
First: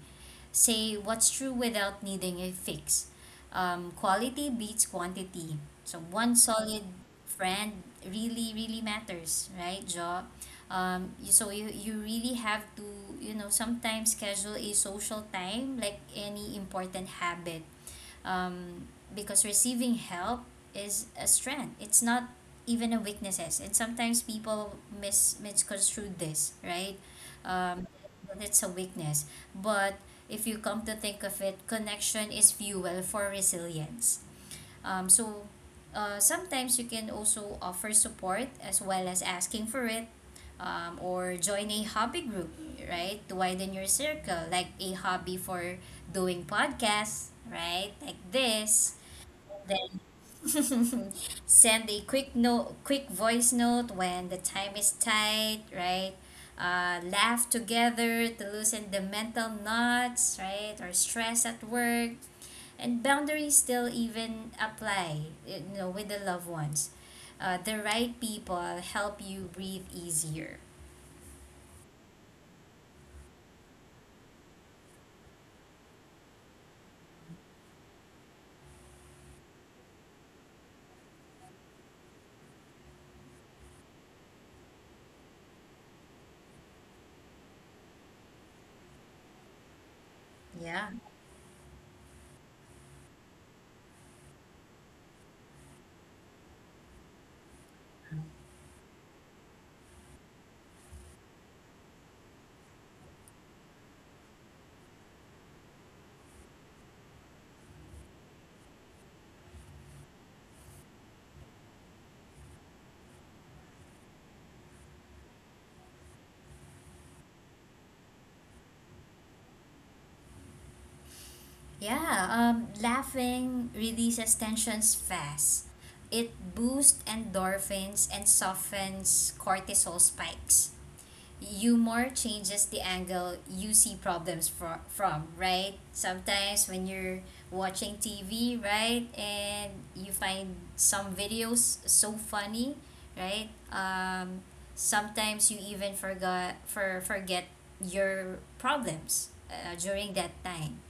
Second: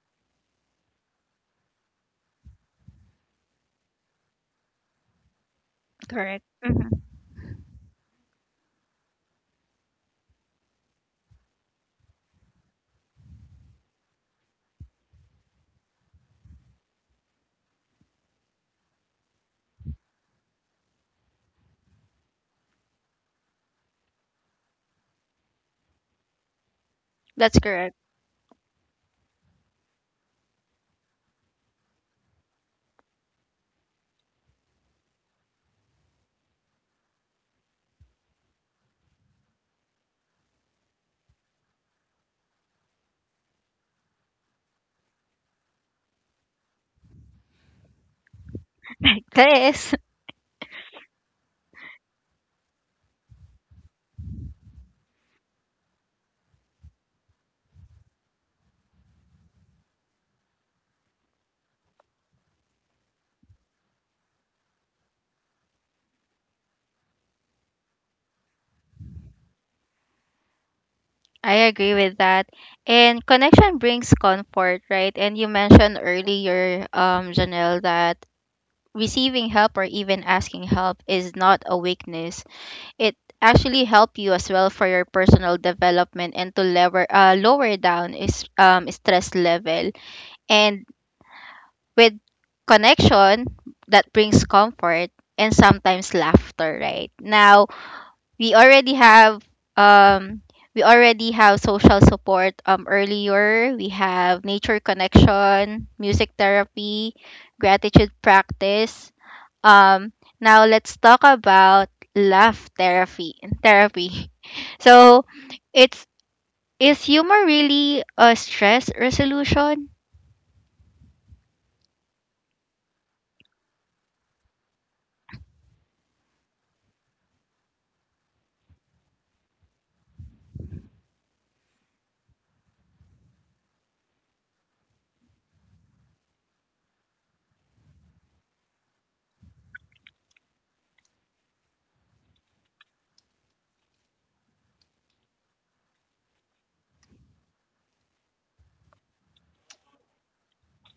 [SPEAKER 2] Say what's true without needing a fix. Quality beats quantity. So one
[SPEAKER 1] Correct.
[SPEAKER 2] solid
[SPEAKER 1] Hmm.
[SPEAKER 2] friend really, really matters, right, Jo? So you really have to, you know, sometimes schedule a social time like any important habit, um, because receiving help is a strength. It's not even a weaknesses. And sometimes people misconstrue this, right?
[SPEAKER 1] That's
[SPEAKER 2] um,
[SPEAKER 1] correct.
[SPEAKER 2] it's a weakness. But if you come to think of it, connection is fuel for resilience. Um, so Sometimes you can also offer support as well as asking for it, or join a hobby group, right? To widen your circle, like a hobby for doing podcasts, right? Like this.
[SPEAKER 1] Like this.
[SPEAKER 2] Then send a quick note, quick voice note when the time is tight, right? Laugh together to loosen the mental knots, right? Or stress at work. And boundaries still even apply, you know, with the loved ones. The right people help you breathe easier.
[SPEAKER 1] I agree with that. And connection brings comfort, right? And you mentioned earlier, Janelle, that receiving help or even asking help is not a weakness. It actually help you as well for your personal development and to lever, lower down is, stress level. And
[SPEAKER 2] Yeah.
[SPEAKER 1] with connection, that brings comfort and sometimes laughter, right? Now, we already have um social support. Earlier we have nature connection, music therapy, gratitude practice. um now let's talk about laugh therapy therapy. So it's is humor really a stress resolution?
[SPEAKER 2] Yeah. Laughing releases tensions fast. It boosts endorphins and softens cortisol spikes. Humor changes the angle you see problems from, right? Sometimes when you're watching TV, right, and you find some videos so funny, right? Sometimes you even forgot for forget your problems during that time.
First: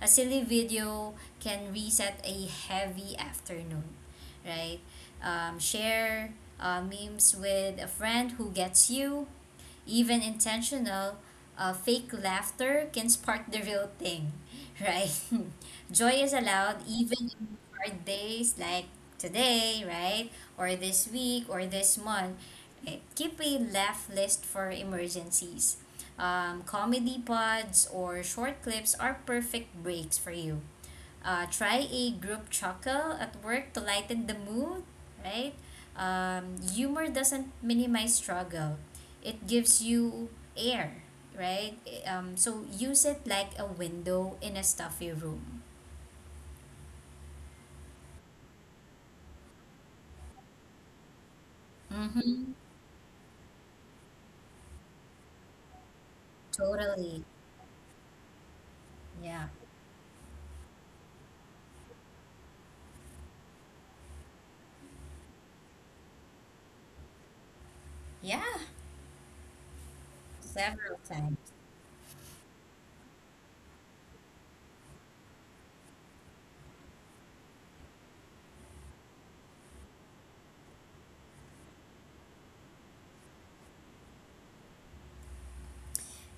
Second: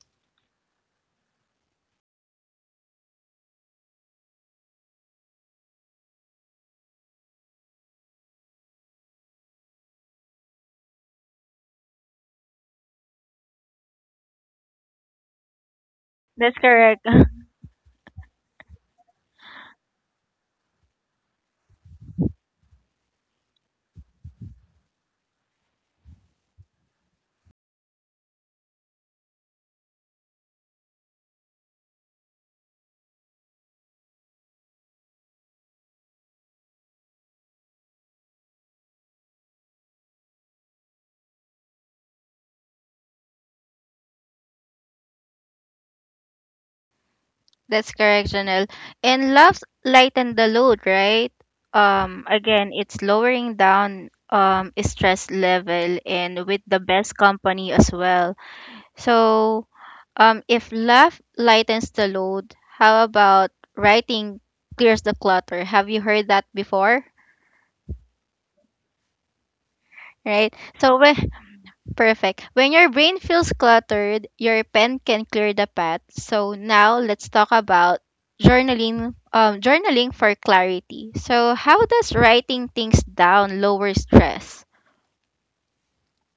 [SPEAKER 2] A silly video can reset a heavy afternoon, right? Share memes with a friend who gets you. Even intentional, fake laughter can spark the real thing, right? Joy is
[SPEAKER 1] That's
[SPEAKER 2] allowed
[SPEAKER 1] correct.
[SPEAKER 2] even in hard days like today, right? Or this week or this month. Right? Keep a laugh list for emergencies. Comedy pods or short clips are perfect breaks for you. Try a group chuckle at work to lighten the mood, right? Humor doesn't minimize struggle, it gives you air, right? So use it like a window in a stuffy room.
[SPEAKER 1] That's correct, Janelle. And loves lighten the load, right?
[SPEAKER 2] Mm-hmm.
[SPEAKER 1] Again, it's lowering down, um, stress level and with the best
[SPEAKER 2] Totally.
[SPEAKER 1] company as well.
[SPEAKER 2] Yeah.
[SPEAKER 1] So, if love lightens the load, how about writing clears the clutter? Have you heard that before?
[SPEAKER 2] Yeah.
[SPEAKER 1] Right. So
[SPEAKER 2] Several
[SPEAKER 1] when,
[SPEAKER 2] times.
[SPEAKER 1] perfect. When your brain feels cluttered, your pen can clear the path. So now let's talk about journaling, journaling for clarity. So how does writing things down lower stress?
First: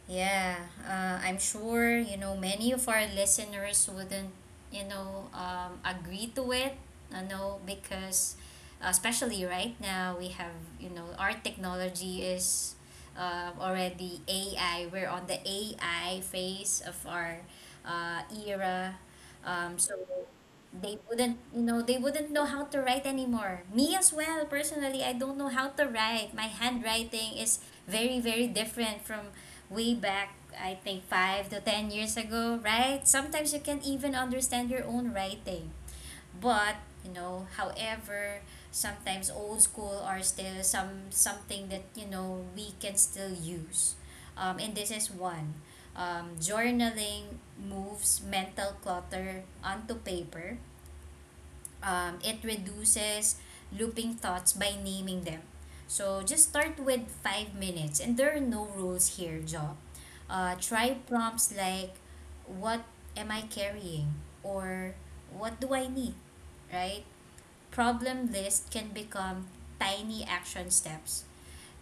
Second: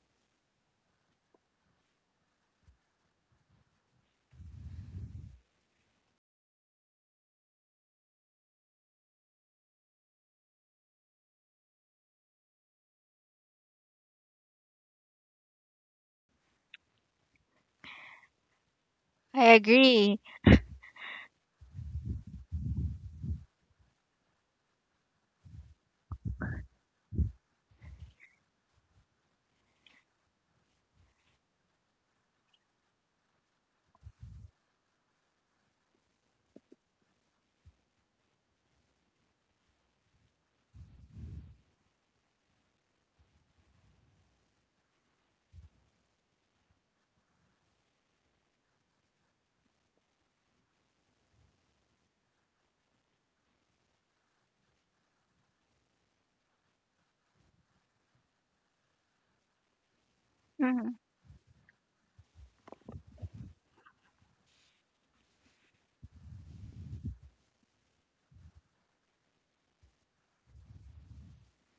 [SPEAKER 2] Yeah, I'm sure you know many of our listeners wouldn't, you know, agree to it. I know because, especially right now, we have, you know, our technology is already AI. We're on the AI phase of our era.
[SPEAKER 1] I
[SPEAKER 2] So
[SPEAKER 1] agree.
[SPEAKER 2] they wouldn't they wouldn't know how to write anymore. Me as well, personally, I don't know how to write. My handwriting is very different from way back, I think 5 to 10 years ago, right? Sometimes you can't even understand your own writing. But you know, however, sometimes old school are still something that you know we can still use. And this is one. Journaling moves mental clutter onto paper. It reduces looping thoughts by naming them. So just start with 5 minutes, and there are no rules here, Jo. Try
[SPEAKER 1] Mhm.
[SPEAKER 2] prompts like, "What am I carrying?" or "What do I need?" Right? Problem list can become tiny action steps.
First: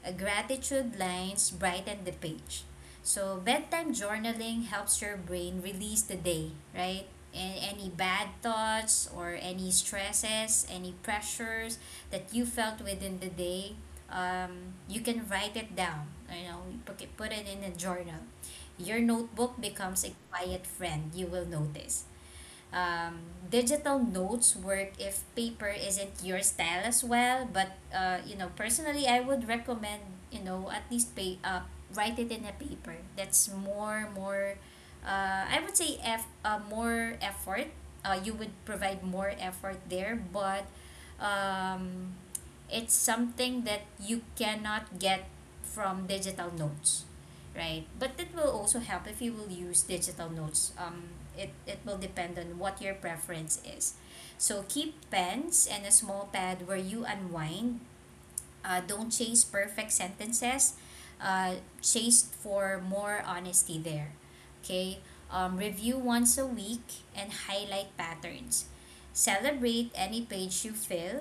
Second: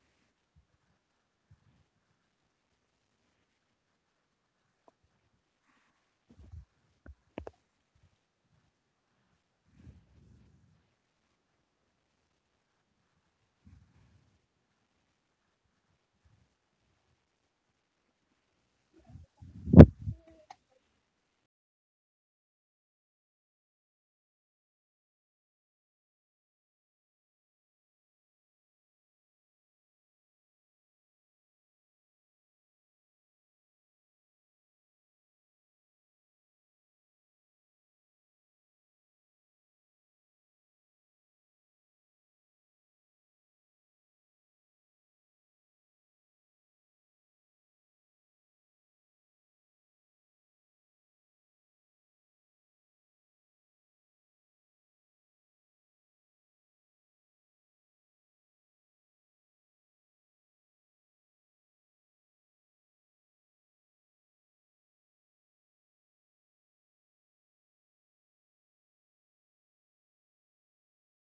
[SPEAKER 2] A gratitude lines brighten the page. So, bedtime journaling helps your brain release the day, right? And any bad thoughts or any stresses, any pressures that you felt within the day, you can write it down. You know, put it in a journal. Your notebook becomes a quiet friend, you will notice. um, Digital notes work if paper isn't your style as well, but you know, personally I would recommend, you know, at least pay write it in a paper. That's more. I would say f more effort. You would provide more effort there. But um, it's something that you cannot get from digital notes, right? But it will also help if you will use digital notes. It will depend on what your preference is. So keep pens and a small pad where you unwind. Don't chase perfect sentences. uh, Chase for more honesty there. Okay. Review once a week and highlight patterns, celebrate any page you fill.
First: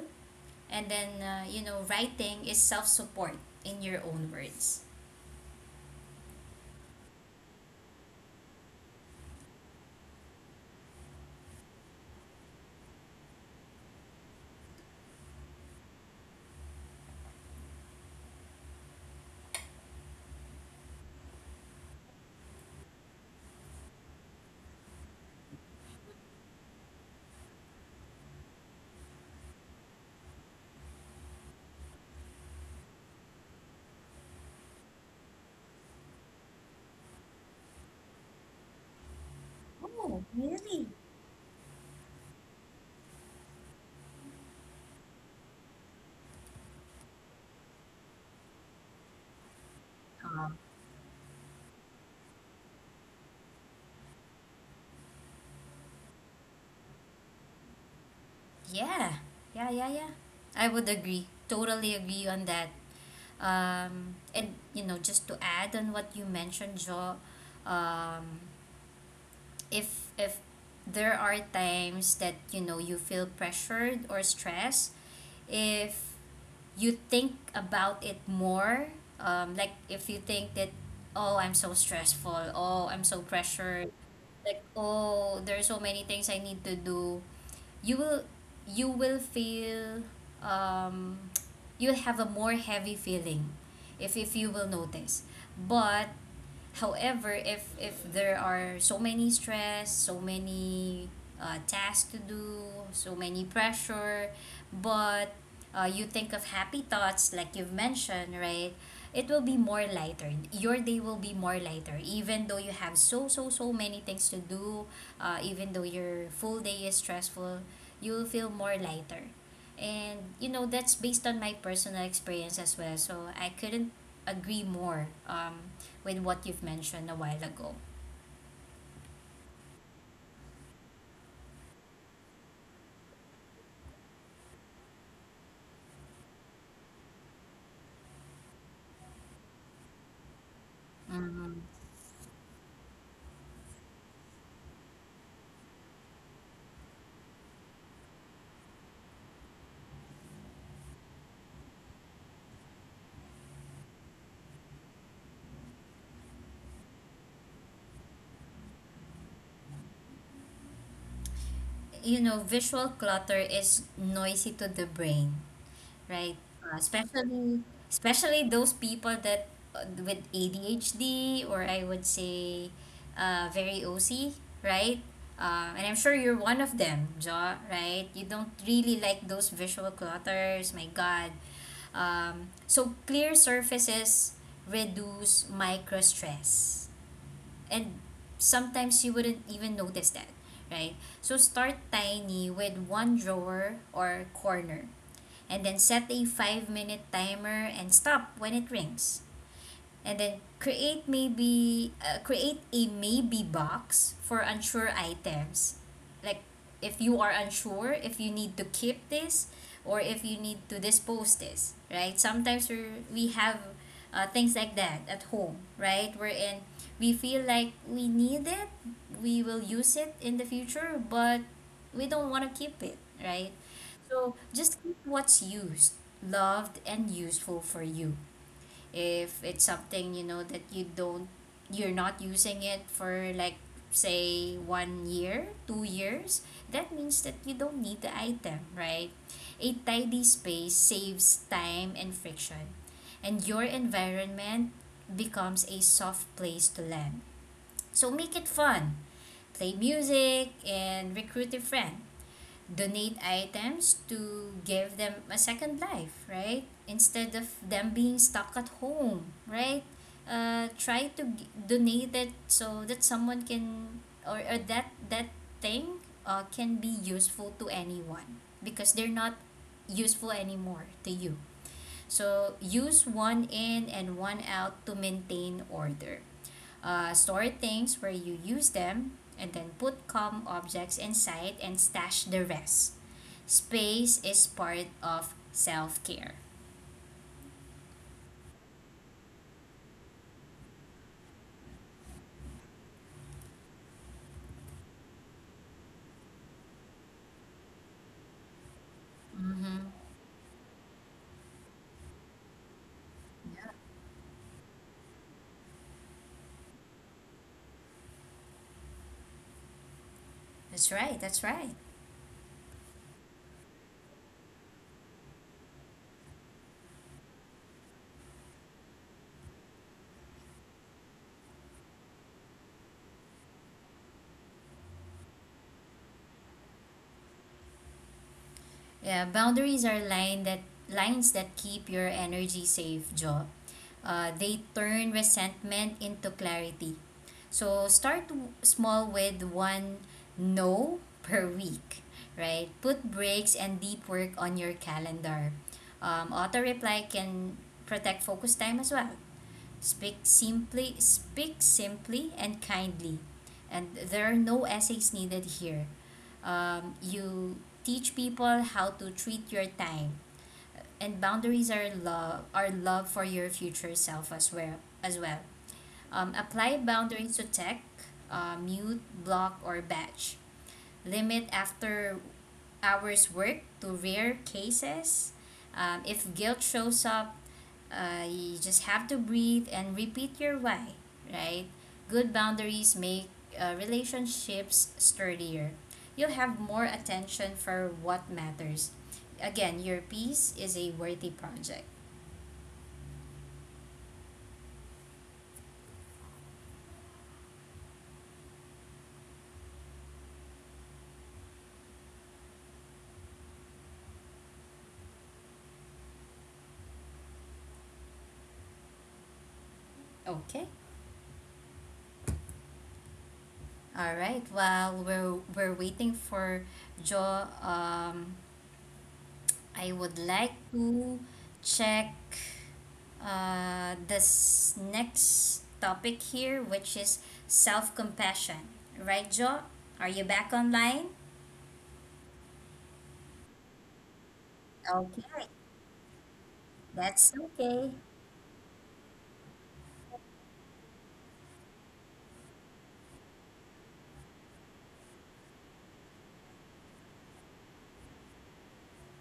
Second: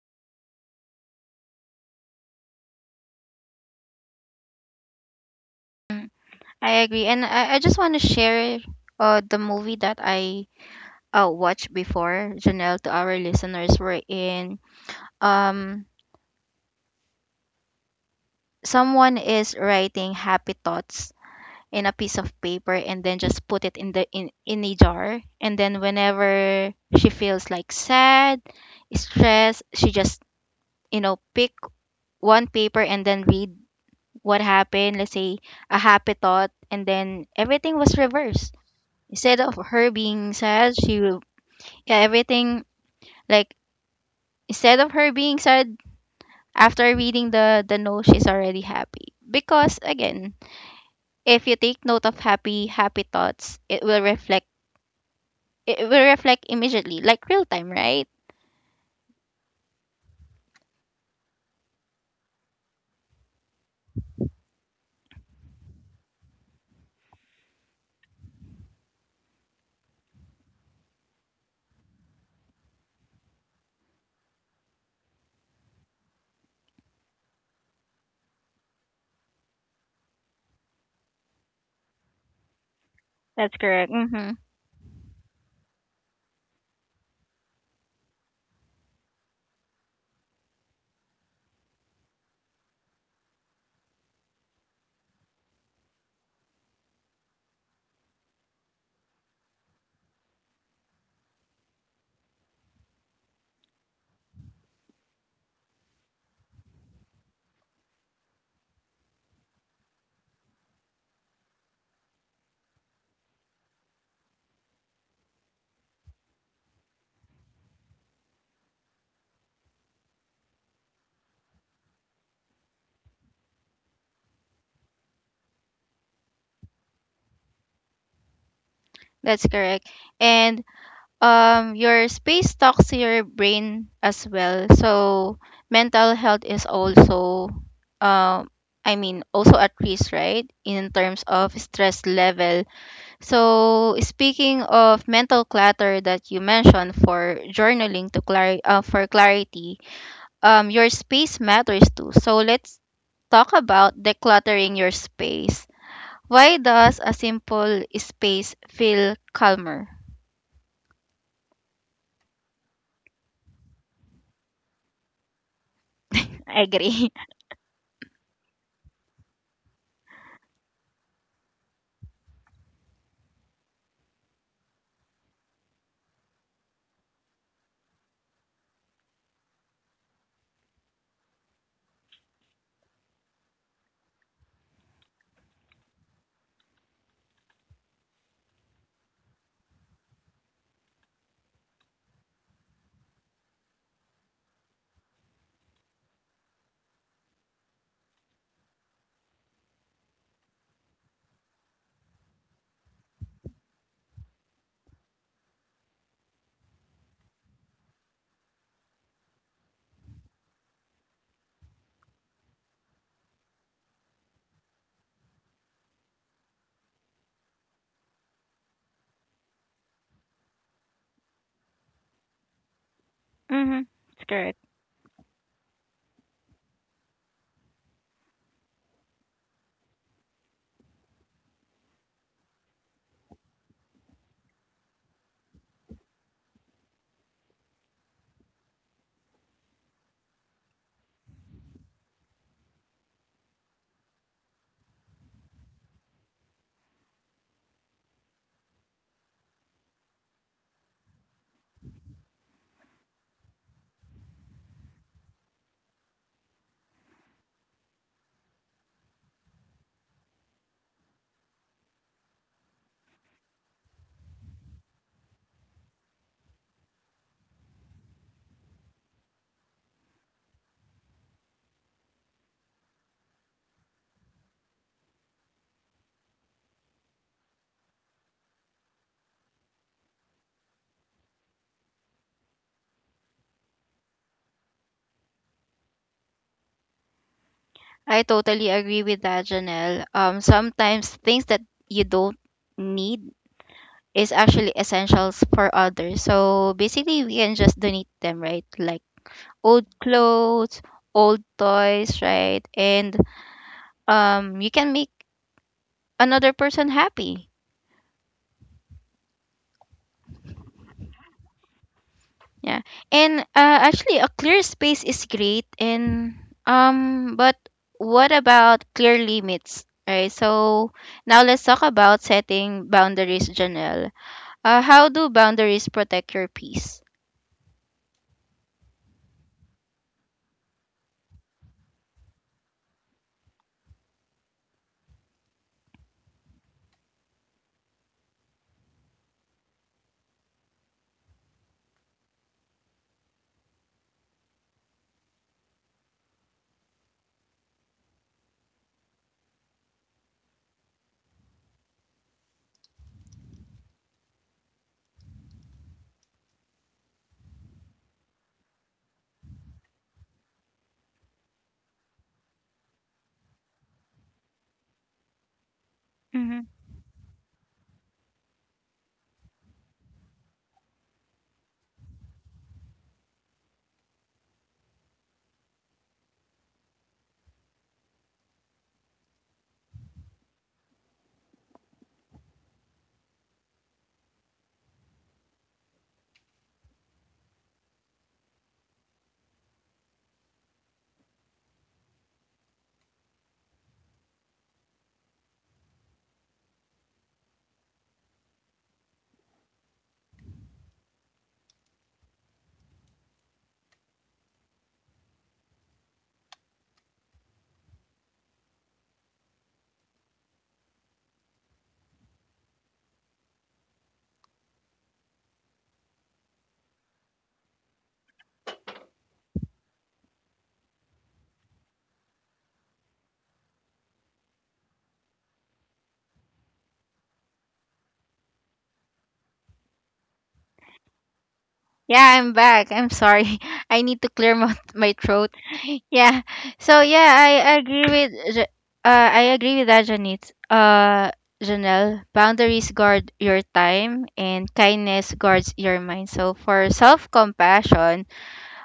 [SPEAKER 2] And then you know, writing is self-support, in your own words.
[SPEAKER 1] Mm, I agree. And I just want to share the movie that I watched before, Janelle. To our listeners, we're in, um, someone is writing happy thoughts in a piece of paper and then just put it in the, in a jar. And then whenever she feels like sad, stressed, she just, you know, pick one paper and then read what happened. Let's say a happy thought, and then everything was reversed. Instead of her
[SPEAKER 2] Oh,
[SPEAKER 1] being sad,
[SPEAKER 2] really?
[SPEAKER 1] she will, yeah, everything, like, instead of her being sad, after reading the note, she's already happy. Because again,
[SPEAKER 2] Um,
[SPEAKER 1] if you take note of happy thoughts, it will reflect, it will reflect immediately, like real time, right?
[SPEAKER 2] Yeah, yeah, yeah, yeah I would agree. Totally agree on that. And you know, just to add on what you mentioned, Joe, um, if there are times that you know you feel pressured or stressed, if you think about it more, like if you think that, oh, I'm so stressful, oh, I'm so
[SPEAKER 1] That's
[SPEAKER 2] pressured,
[SPEAKER 1] correct. Mm-hmm.
[SPEAKER 2] like oh, there are so many things I need to do, you will you will feel um you'll have a more heavy feeling if you will notice. But however, if there are so many stress, so many tasks to do, so many pressure, but you think of happy thoughts like you've mentioned, right? It will be more lighter. Your day will be more lighter, even though you have so many things to do. Even though your full day is stressful, you will feel more lighter, and you know, that's based on my personal experience as well. So I couldn't agree more. With what you've mentioned a while ago.
[SPEAKER 1] That's correct. And, your space talks to your brain as well. So mental health is also, um, I mean, also at risk, right? In terms of
[SPEAKER 2] Mhm.
[SPEAKER 1] stress level. So speaking of mental clutter that you mentioned for journaling to for clarity, your space matters too. So let's talk about decluttering your space. Why does a simple space feel calmer?
[SPEAKER 2] You know, visual clutter is noisy to the brain, right?
[SPEAKER 1] I
[SPEAKER 2] Uh,
[SPEAKER 1] agree.
[SPEAKER 2] especially especially those people that with ADHD, or I would say very OC, right? And I'm sure you're one of them, Ja, right? You don't really like those visual clutters, my God. So clear surfaces reduce micro stress, and sometimes you wouldn't even notice that, right? So start tiny with one drawer or corner, and then set a 5-minute timer and stop when it rings. And then create a maybe box for unsure items, like if you are unsure if you need to keep this or if you need to dispose this, right? Sometimes we have things like that at home, right, wherein we feel like we need it, we will use it in the future, but we don't want to keep it, right?
[SPEAKER 1] Mm-hmm. It's
[SPEAKER 2] So
[SPEAKER 1] correct.
[SPEAKER 2] just keep what's used, loved and useful for you. If it's something you know that you're not using it for, like say 1 year, 2 years, that means that you don't need the item, right? A tidy space saves time and friction, and your environment becomes a soft place to land. So make it fun, play music and recruit a friend. Donate items to give them a second life, right? Instead of them being stuck at home, right? Try to donate it so that someone can, or that thing can be useful to anyone, because they're not useful anymore to you. So use one in and one out to maintain order. Store things where you use them, and then put calm objects inside and stash the rest. Space is part of self care.
[SPEAKER 1] I totally agree with that, Janelle. Sometimes things that you don't need is actually essentials for others. So basically, we can just donate them, right? Like old
[SPEAKER 2] Mm-hmm.
[SPEAKER 1] clothes, old toys, right? And,
[SPEAKER 2] Yeah.
[SPEAKER 1] you can make another person happy.
[SPEAKER 2] That's right. That's right.
[SPEAKER 1] Yeah. And, actually, a clear space is great. And, but what about clear limits? Right. So now let's talk about setting boundaries, Janelle. How do boundaries protect your peace?
[SPEAKER 2] Yeah, boundaries are line that lines that keep your energy safe, Jo. They turn resentment into clarity. So small with one no per week, right? Put breaks and deep work on your calendar. Auto reply can protect focus time as well. Speak simply and kindly. And there are no essays needed here. You teach people how to treat your time, and boundaries are love for your future self as well. As well, apply
[SPEAKER 1] Hmm.
[SPEAKER 2] boundaries to tech, mute, block, or batch, limit after hours work to rare cases. If guilt shows up, you just have to breathe and repeat your why, right? Good boundaries make relationships sturdier. You'll have more attention for what matters. Again, your piece is a worthy project. Okay? All right. While we're waiting for Joe, I would like to check this next topic here, which is self compassion. Right, Jo? Are you back online?
[SPEAKER 1] Yeah, I'm back. I'm sorry. I need to clear
[SPEAKER 2] Okay,
[SPEAKER 1] my, my throat. Yeah.
[SPEAKER 2] that's
[SPEAKER 1] So
[SPEAKER 2] okay.
[SPEAKER 1] yeah, I agree with Ja- I agree with that Janit. Uh, Janelle, boundaries guard your time and kindness guards your mind. So for self-compassion,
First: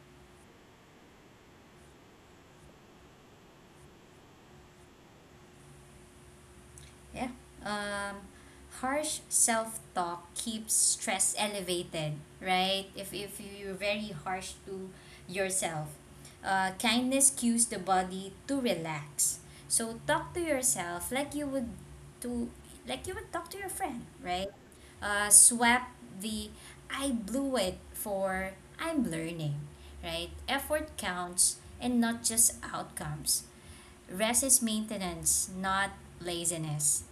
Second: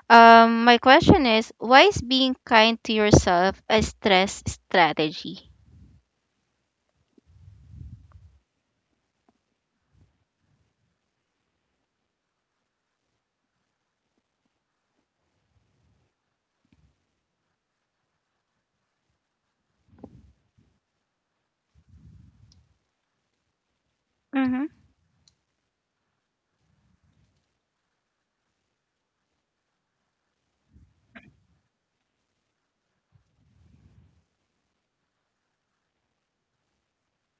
[SPEAKER 1] um, my question is why is being kind to yourself a stress strategy?
[SPEAKER 2] Yeah. Um, harsh self talk keeps stress elevated, right? If you're very harsh to yourself, kindness cues the body to relax. So talk to yourself like you would to, like you would talk to your friend,
[SPEAKER 1] Mhm.
[SPEAKER 2] right? Swap the I blew it for I'm learning, right? Effort counts and not just outcomes. Rest is maintenance, not laziness.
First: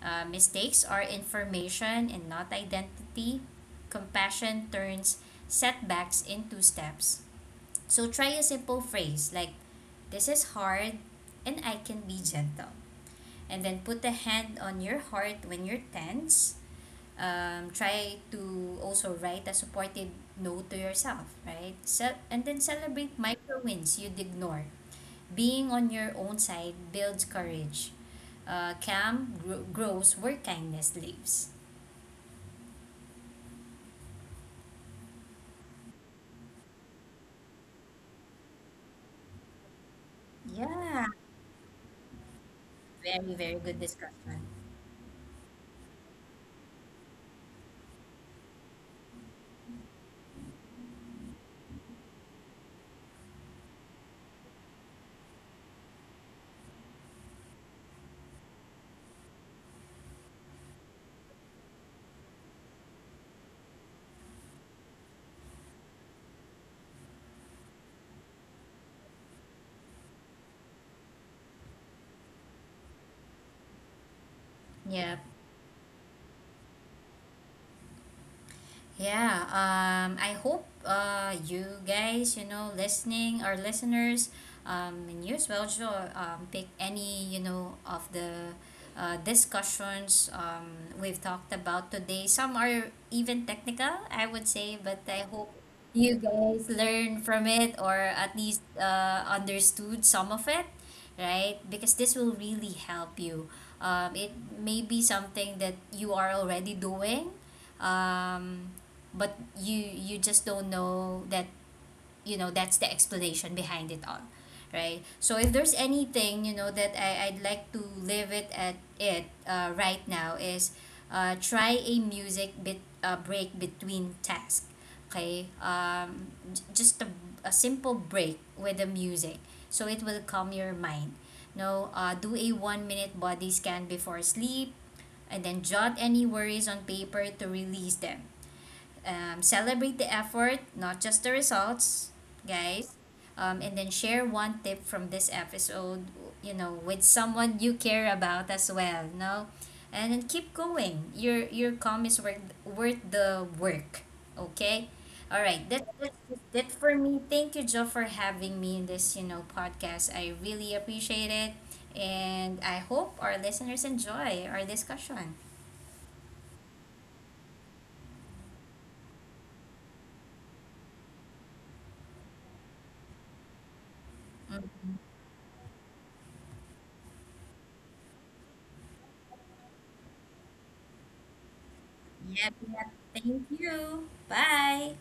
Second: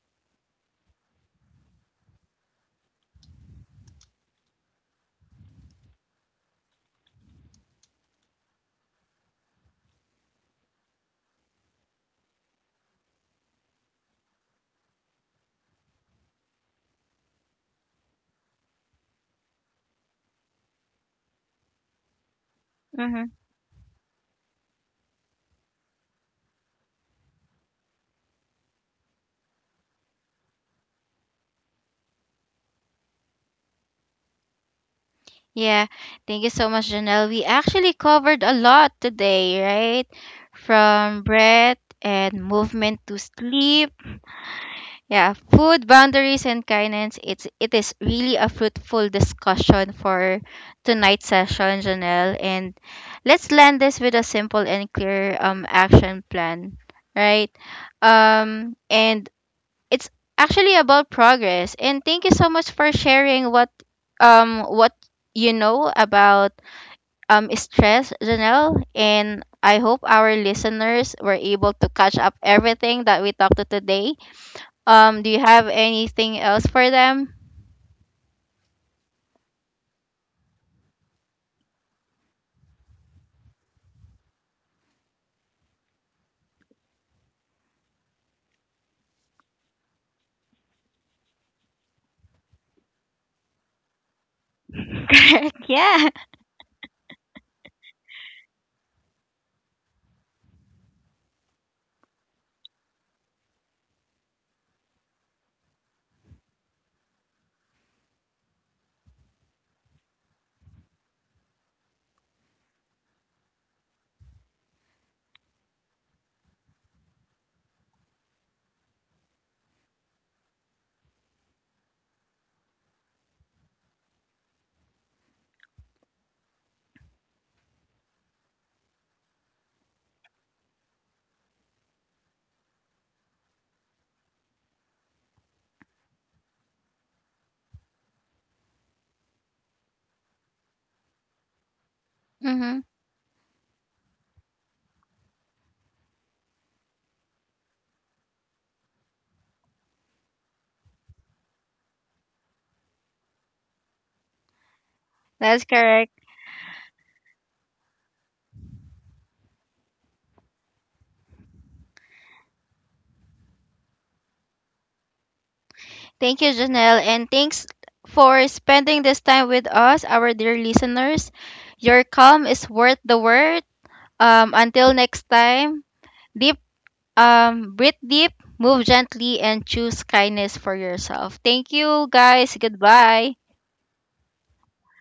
[SPEAKER 2] Mistakes are information and not identity. Compassion turns setbacks into steps. So try a simple phrase like, this is hard and I can be gentle. And then put a hand on your heart when you're tense. Try to also write a supportive note to yourself, right? So, and then celebrate
[SPEAKER 1] Mhm.
[SPEAKER 2] micro wins you'd ignore. Being on your own side builds courage. Uh, grows where kindness lives.
[SPEAKER 1] Yeah. Thank you so much, Janelle. We actually covered a lot today, right?
[SPEAKER 2] Yeah,
[SPEAKER 1] From breath and movement to
[SPEAKER 2] very, very good
[SPEAKER 1] sleep.
[SPEAKER 2] discussion.
[SPEAKER 1] Yeah, food, boundaries, and kindness. It is really a fruitful discussion for tonight's session, Janelle. And let's land this with a simple and clear, um, action plan, right? And it's actually about progress. And thank you so much for sharing what, what you know about, um, stress, Janelle. And I hope our listeners were able to catch up everything that we talked to today. Um,
[SPEAKER 2] Yeah,
[SPEAKER 1] do you have anything else for them?
[SPEAKER 2] Yeah, I hope you guys, you know, listening, our listeners, and you as well, sure, pick any, you know, of the discussions we've talked about today. Some are even technical, I would say, but I hope
[SPEAKER 1] Correct. Yeah.
[SPEAKER 2] you guys learn from it, or at least understood some of it, right? Because this will really help you. It may be something that you are already doing. Um, but you just don't know that, you know, that's the explanation behind it all, right? So if there's anything, you know, that I'd like to leave it at it right now, is try a music bit break between tasks. Okay. J- just a, a simple break with the music, so it will calm your mind. No Do a 1 minute body scan before sleep, and then jot any worries on paper to release them. Celebrate the effort, not just the results,
[SPEAKER 1] Mm-hmm.
[SPEAKER 2] guys. And then share one tip from this episode, you know, with someone you care about as well. No, and then keep going. Your calm is worth the work. Okay. All right,
[SPEAKER 1] That's correct.
[SPEAKER 2] that's it for me. Thank you, Joe, for having me in this, you know, podcast. I really appreciate it. And I hope our listeners enjoy our discussion.
[SPEAKER 1] Thank you, Janelle. And thanks for spending this time with us, our dear listeners. Your calm is worth the word.
[SPEAKER 2] Mm.
[SPEAKER 1] Until next time, deep, breathe deep, move gently, and choose kindness for yourself. Thank you,
[SPEAKER 2] Yep,
[SPEAKER 1] guys.
[SPEAKER 2] yep.
[SPEAKER 1] Goodbye.
[SPEAKER 2] Thank you. Bye.